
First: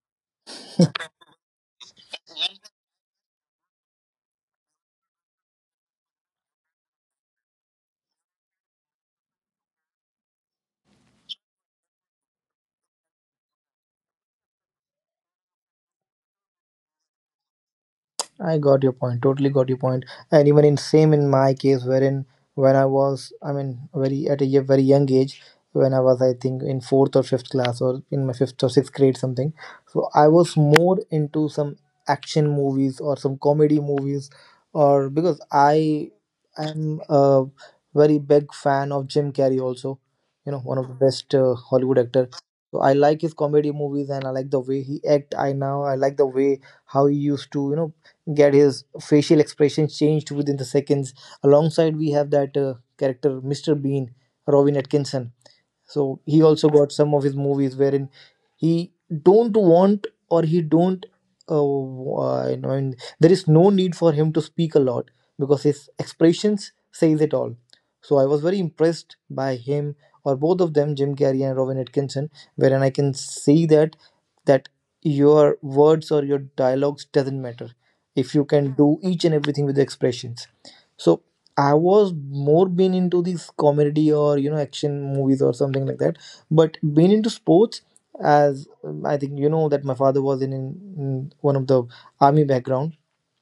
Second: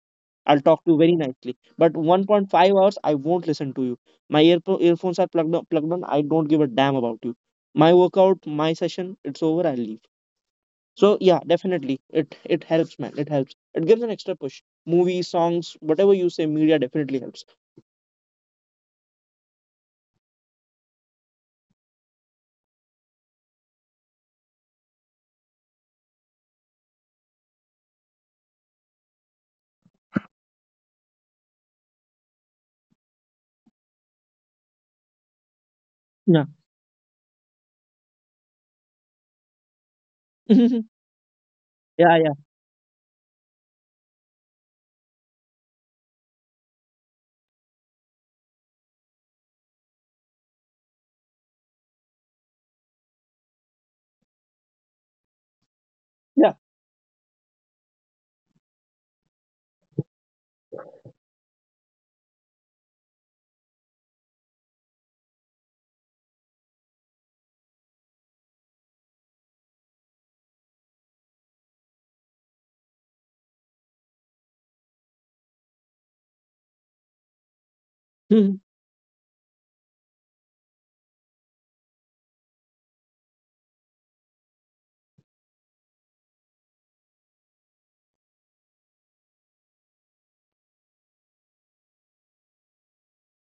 I'll talk to you very nicely. But 1.5 hours, I won't listen to you. My earphones are plugged on. I don't give a damn about you. My workout, my session, it's over. I leave. So yeah, definitely, it helps, man. It helps. It gives an extra push. Movies, songs, whatever you say, media definitely helps. I got your point. Totally got your point. And even in same in my case, wherein when I was, I mean, very at a very young age, when I was, I think, in fourth or fifth class, or in my fifth or sixth grade, something. So I was more into some action movies or some comedy movies, or because I Yeah. am a very big fan of Jim Carrey, also, you know, one Yeah, of the best Hollywood actor. yeah. So I like his comedy movies, and I like the way he act. I like the way how he used to you know get his facial expressions changed within the seconds. Alongside, we have that character, Mr. Bean, Robin Atkinson. So he Yeah. also got some of his movies wherein he don't want or he don't uh, you know, and there is no need for him to speak a lot, because his expressions says it all. So I was very impressed by him, or both of them, Jim Carrey and Robin Atkinson, wherein I can see that that your words or your dialogues doesn't matter if you Mhm. can do each and everything with the expressions. So I was more been into these comedy or you know action movies or something like that. But being into sports, as I think you know that my father was in one of the army background.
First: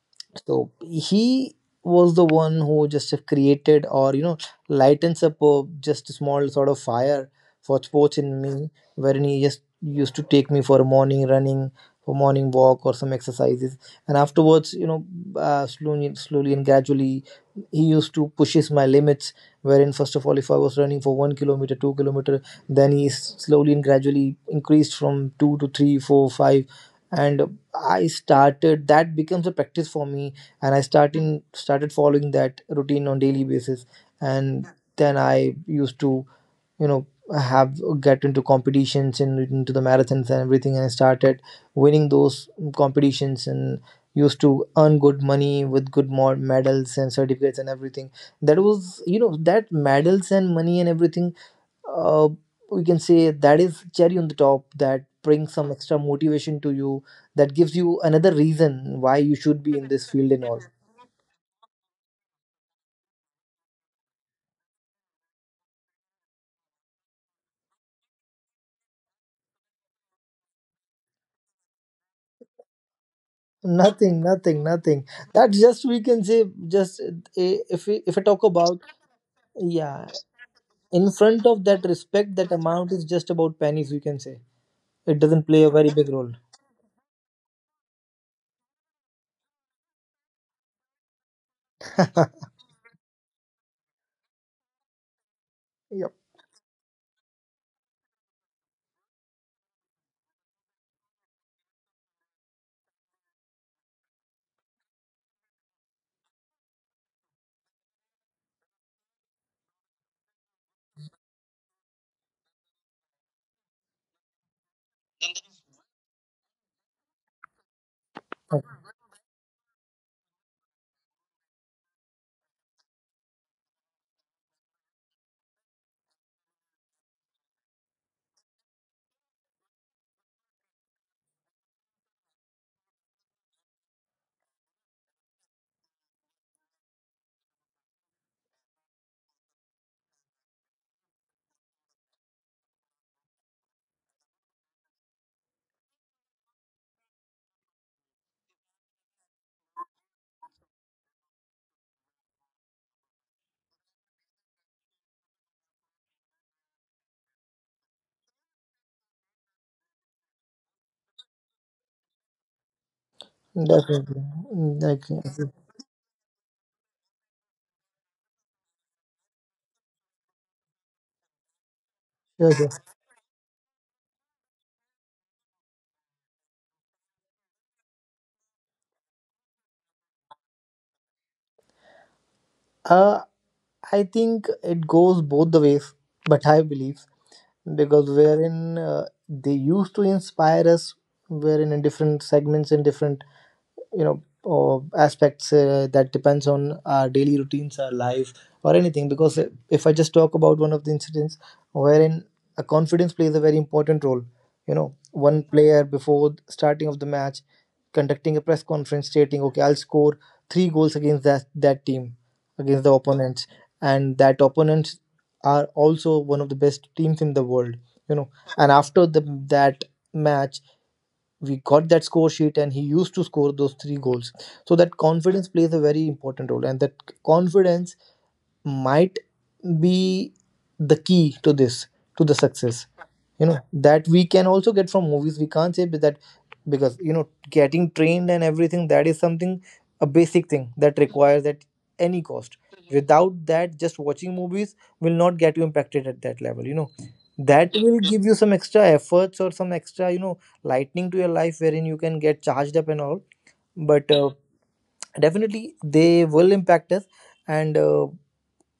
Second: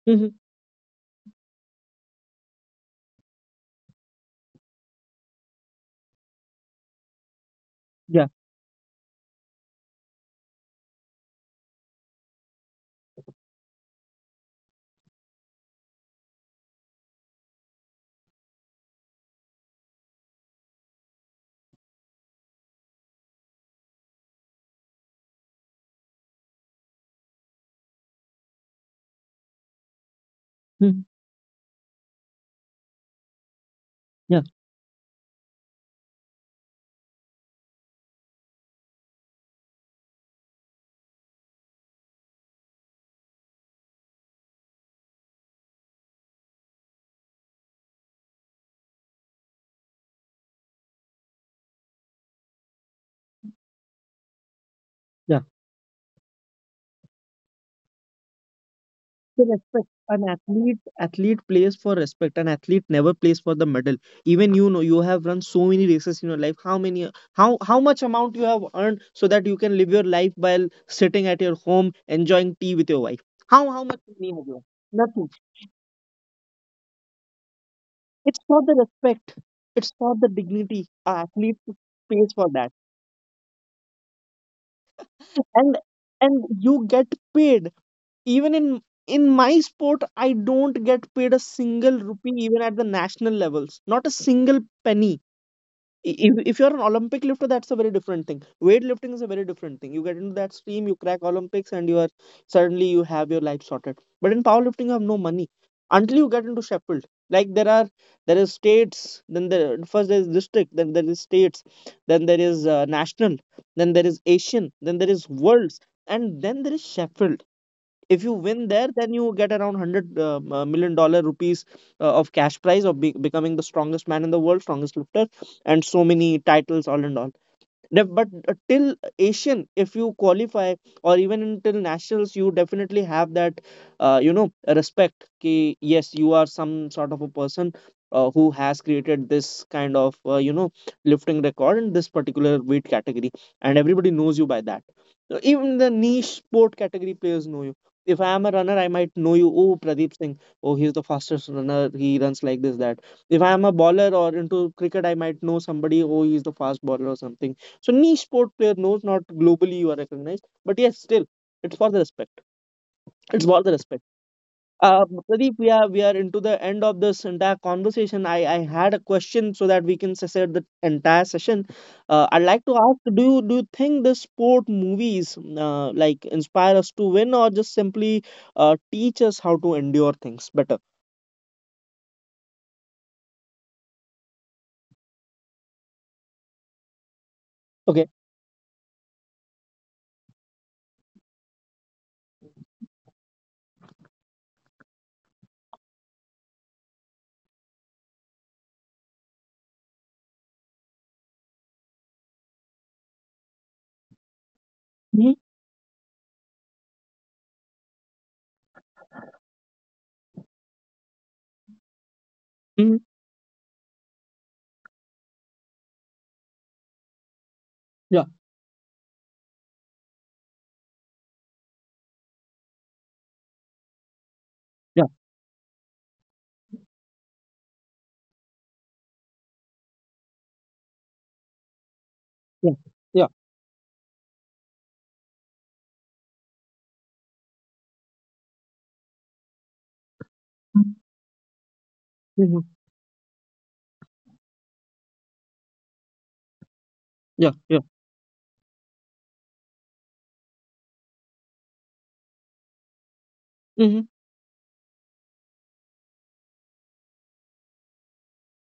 Mhm. So he was the one who just have created or you know lightens up a just a small sort of fire for sports Yeah. in me, wherein he just used to take me for a morning running, for morning walk or some exercises, and afterwards you know slowly, slowly and gradually he used to pushes my limits. Wherein first of all, if I was running for 1 kilometer, 2 kilometer, then he slowly and gradually increased from two to three, four, five, and I started, that becomes a practice for me, and I Mhm. starting started following that routine on daily basis. Yeah. And then I used to, you know have get into competitions and into the marathons and everything, and I started winning those competitions and used to earn good money with good more medals and certificates and everything. That was, that medals and money and everything, uh, we can say that is cherry on the top that Yeah. brings some extra motivation to you, that gives you another reason why you So should be in respect. this An field and all. athlete plays for respect. An athlete never plays for the medal. Even you know you have run so many races in your life. How many how much amount you have earned so that you can live your life while sitting at your home enjoying tea with your wife? How much Nothing, money have you nothing, nothing. earned? Nothing. That's just, we can say, just, if we if I It's talk for the about, respect. It's yeah, for the dignity. in An front athlete of that pays respect for that that. amount is just about pennies, we can say. It doesn't play a And very big role. and you get paid. Even in my sport, I don't get paid a single rupee, even at the national levels, not a single penny. Yep. I- if you're an olympic lifter, that's a very different thing. Weightlifting is a very different thing. You get into that stream, you crack olympics, and you are, suddenly you have your life sorted. But in powerlifting, you have no money until you get into sheffield. Like there are, there is district, then there is states, then there is national, then there is asian, then there is worlds, and then there is sheffield. If you win there, then you get around 100 million dollar rupees of cash prize, of becoming the strongest man in the world, strongest lifter, and so many titles, all and all. But till asian if you qualify, or even until nationals, you definitely have that you know, respect ki, yes, you are some sort of a person who has created this kind of you know, lifting record in this particular weight category, and everybody knows you by that. So even the niche sport category players know you. If I am a runner, I might know you, oh, pradeep singh, oh, he's the fastest runner, he runs like this, that. If I am a bowler, or into cricket, I might know somebody, oh, he's the fast bowler or something. So niche sport player knows, not globally you are recognized, but yes, still it's for the respect. It's for the respect. Definitely. Mm, Uh, okay. Okay. Pradeep, we are into the end of this entire conversation. I had a question so that we can set the entire session. I'd Sure, like sure. to ask, do you think the sport movies like inspire us to win, or just simply teach us how to endure things better? uh I think it goes both the ways, but I believe, Okay. because wherein they used to inspire us, wherein in different segments, in different you know aspects, that depends on our daily routines, our life, or anything. Because if I just talk about one of the incidents, wherein a confidence plays a very important role, Hmm. one player before the starting of the match, conducting a press conference, stating, okay, I'll score three goals against that team, against the Hmm. opponents. And that opponents are also one of the best teams in the world you Yeah. know and after the that match we got that score sheet and he used to score those three goals. So that Yeah. confidence plays a very important role, and that confidence might be the key to this to the Yeah. success. Yeah. That we can also get from movies, we can't say that, because getting trained and everything, that is something a basic thing Mm-hmm. that requires at any cost. Mm-hmm. Without that, just watching movies will not get you impacted at that level. Yeah. That Yeah. will give you some extra efforts, or some extra lightning to your life, wherein you can get charged up and all. Mm-hmm. But definitely they will impact us. And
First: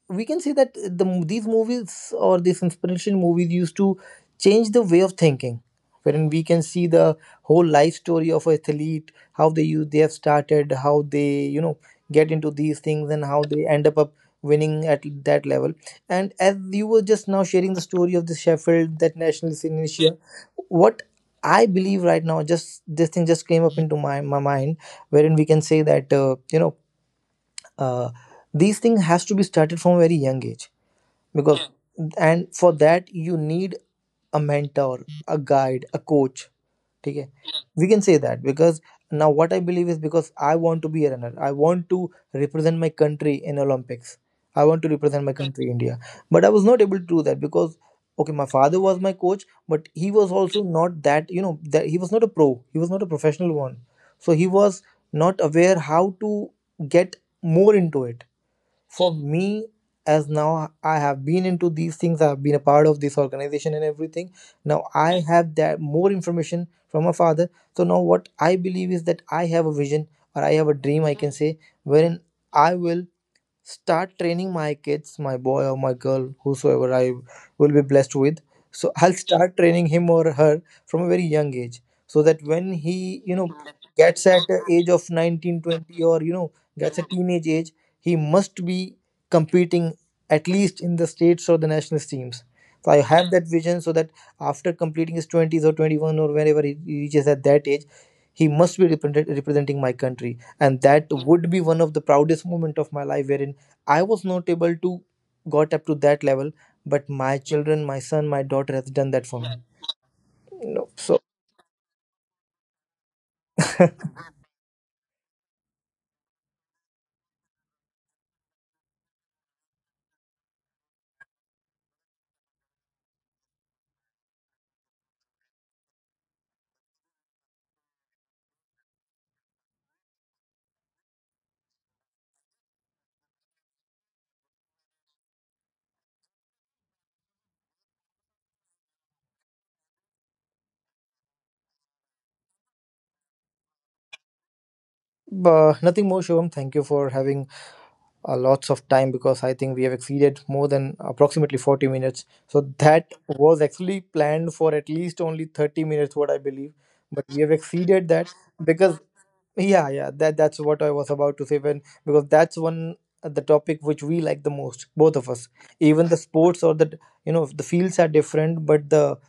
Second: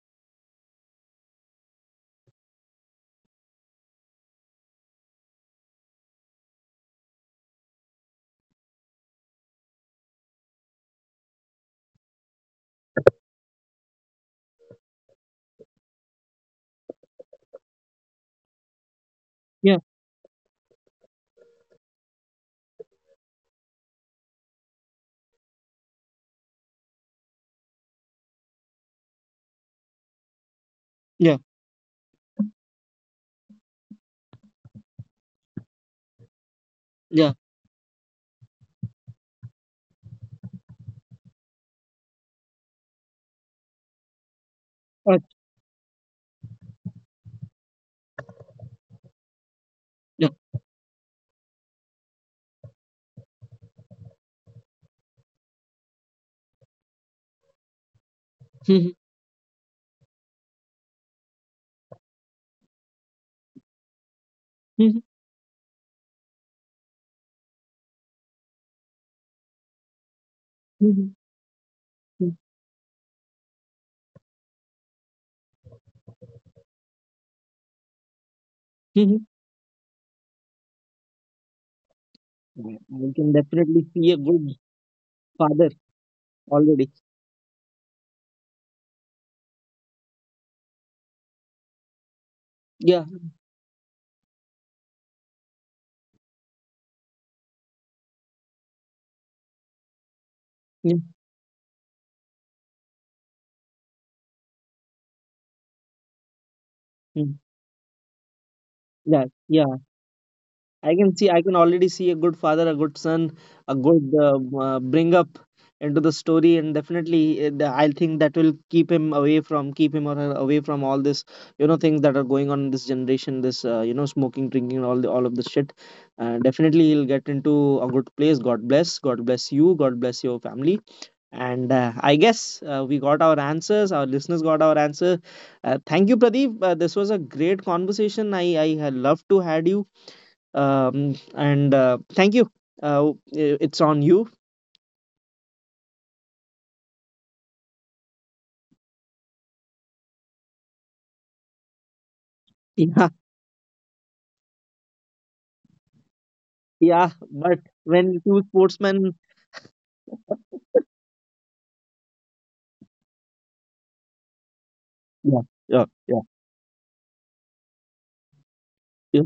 we can say that the these movies, or these inspiration movies, used to change the way of thinking, wherein we can see the whole life story of an athlete, how they have started, how they get into these things, and how they end up winning at that level. And as you were just now sharing the story of the Sheffield, that nationalist Yeah. initiative, what I believe right now, just this thing just came up into my mind, wherein we can say that uh, these things has to be started from a very young age, Yeah. because, and for that you need a mentor, a guide, a coach. Okay. Yeah. We can say that, because now what I believe is, because I want to be a runner, I want to represent my country in Olympics, I want to Uh, represent my country India. But I was not able to do that because, okay, my father was my coach, but he yeah. was also not that, that he was not a pro, he was not a professional one. So he was not aware how to get more into it. Mm-hmm. For me, as now I have been into these things, I've been a part of this organization and everything, now Mm-hmm. I have that more information from my father. So now what I believe is that I have a vision, or I have a dream, I Mhm. can say, wherein Mhm. I will start training my kids, my boy or my girl, whosoever I will be blessed with. So I'll Mhm. start training him or her from a very young age, so that when Yeah, he I can definitely see a gets at good the age of 19, father 20, or already. gets a teenage age, he must be competing at least in the states or the national teams. So I Yeah, have that vision, so that after completing his 20s or 21, or whenever he reaches at that age, he must be representing my country, and yeah, that would be one of the proudest moment of my life, wherein I was not able to got up to that level, but my mm, children, my son, my daughter, has done that yeah, for me, yeah. I can so. see. I can already see a good father, a good son, a good bring up into the story. And definitely, I think that will keep him away from, keep him or her away from all this, you know, things that are going on in this generation. This, you know, smoking, drinking, all of this shit. Definitely, he'll get into a good place. God bless. God bless you. God bless your family. And I guess we got our answers. Our listeners got our answer. Thank you, Pradeep. This was a great conversation. I had loved to had you. And thank you. It's on you. But nothing more, Shivam, thank you for having lots of time, because I think we have exceeded more than approximately 40 minutes. So that Yeah, was actually planned for at least only 30 minutes, what I believe. yeah. But we have But exceeded when that, two because sportsmen, yeah, yeah, that's what I was about to say, when, because that's one the topic which we like the most, both of yeah, us. yeah, Even the yeah, sports, or the the fields are different, but the yeah,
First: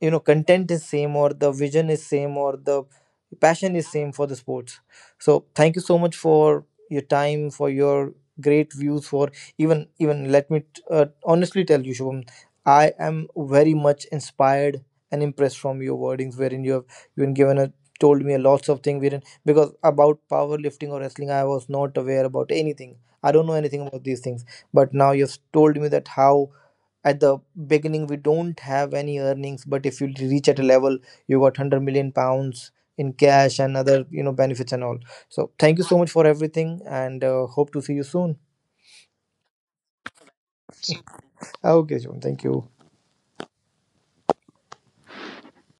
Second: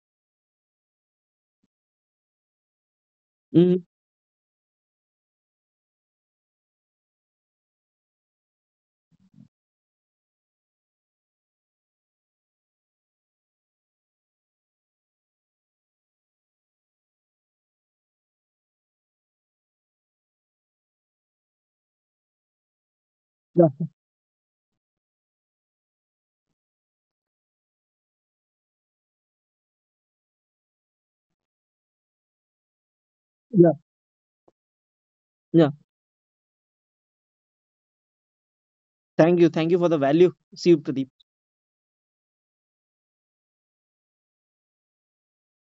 content is same, or the vision is same, or the passion mhm, is same for the sports. So thank you so much for your time, for your great views, for even let me honestly tell you, Shubham. I am very much inspired and impressed from your wordings, wherein you have given a told me a lots of things, wherein because about powerlifting or wrestling I was not aware about anything, I don't know yeah, anything about these things. But now you've told me that how at the beginning we don't have any earnings, but if you reach at a level, you got £100 million in cash, yeah, and other benefits and all. So yeah. thank you so much for everything, and hope to see you soon. Thank you for the value. See you, Pradeep. Okay, John, thank you.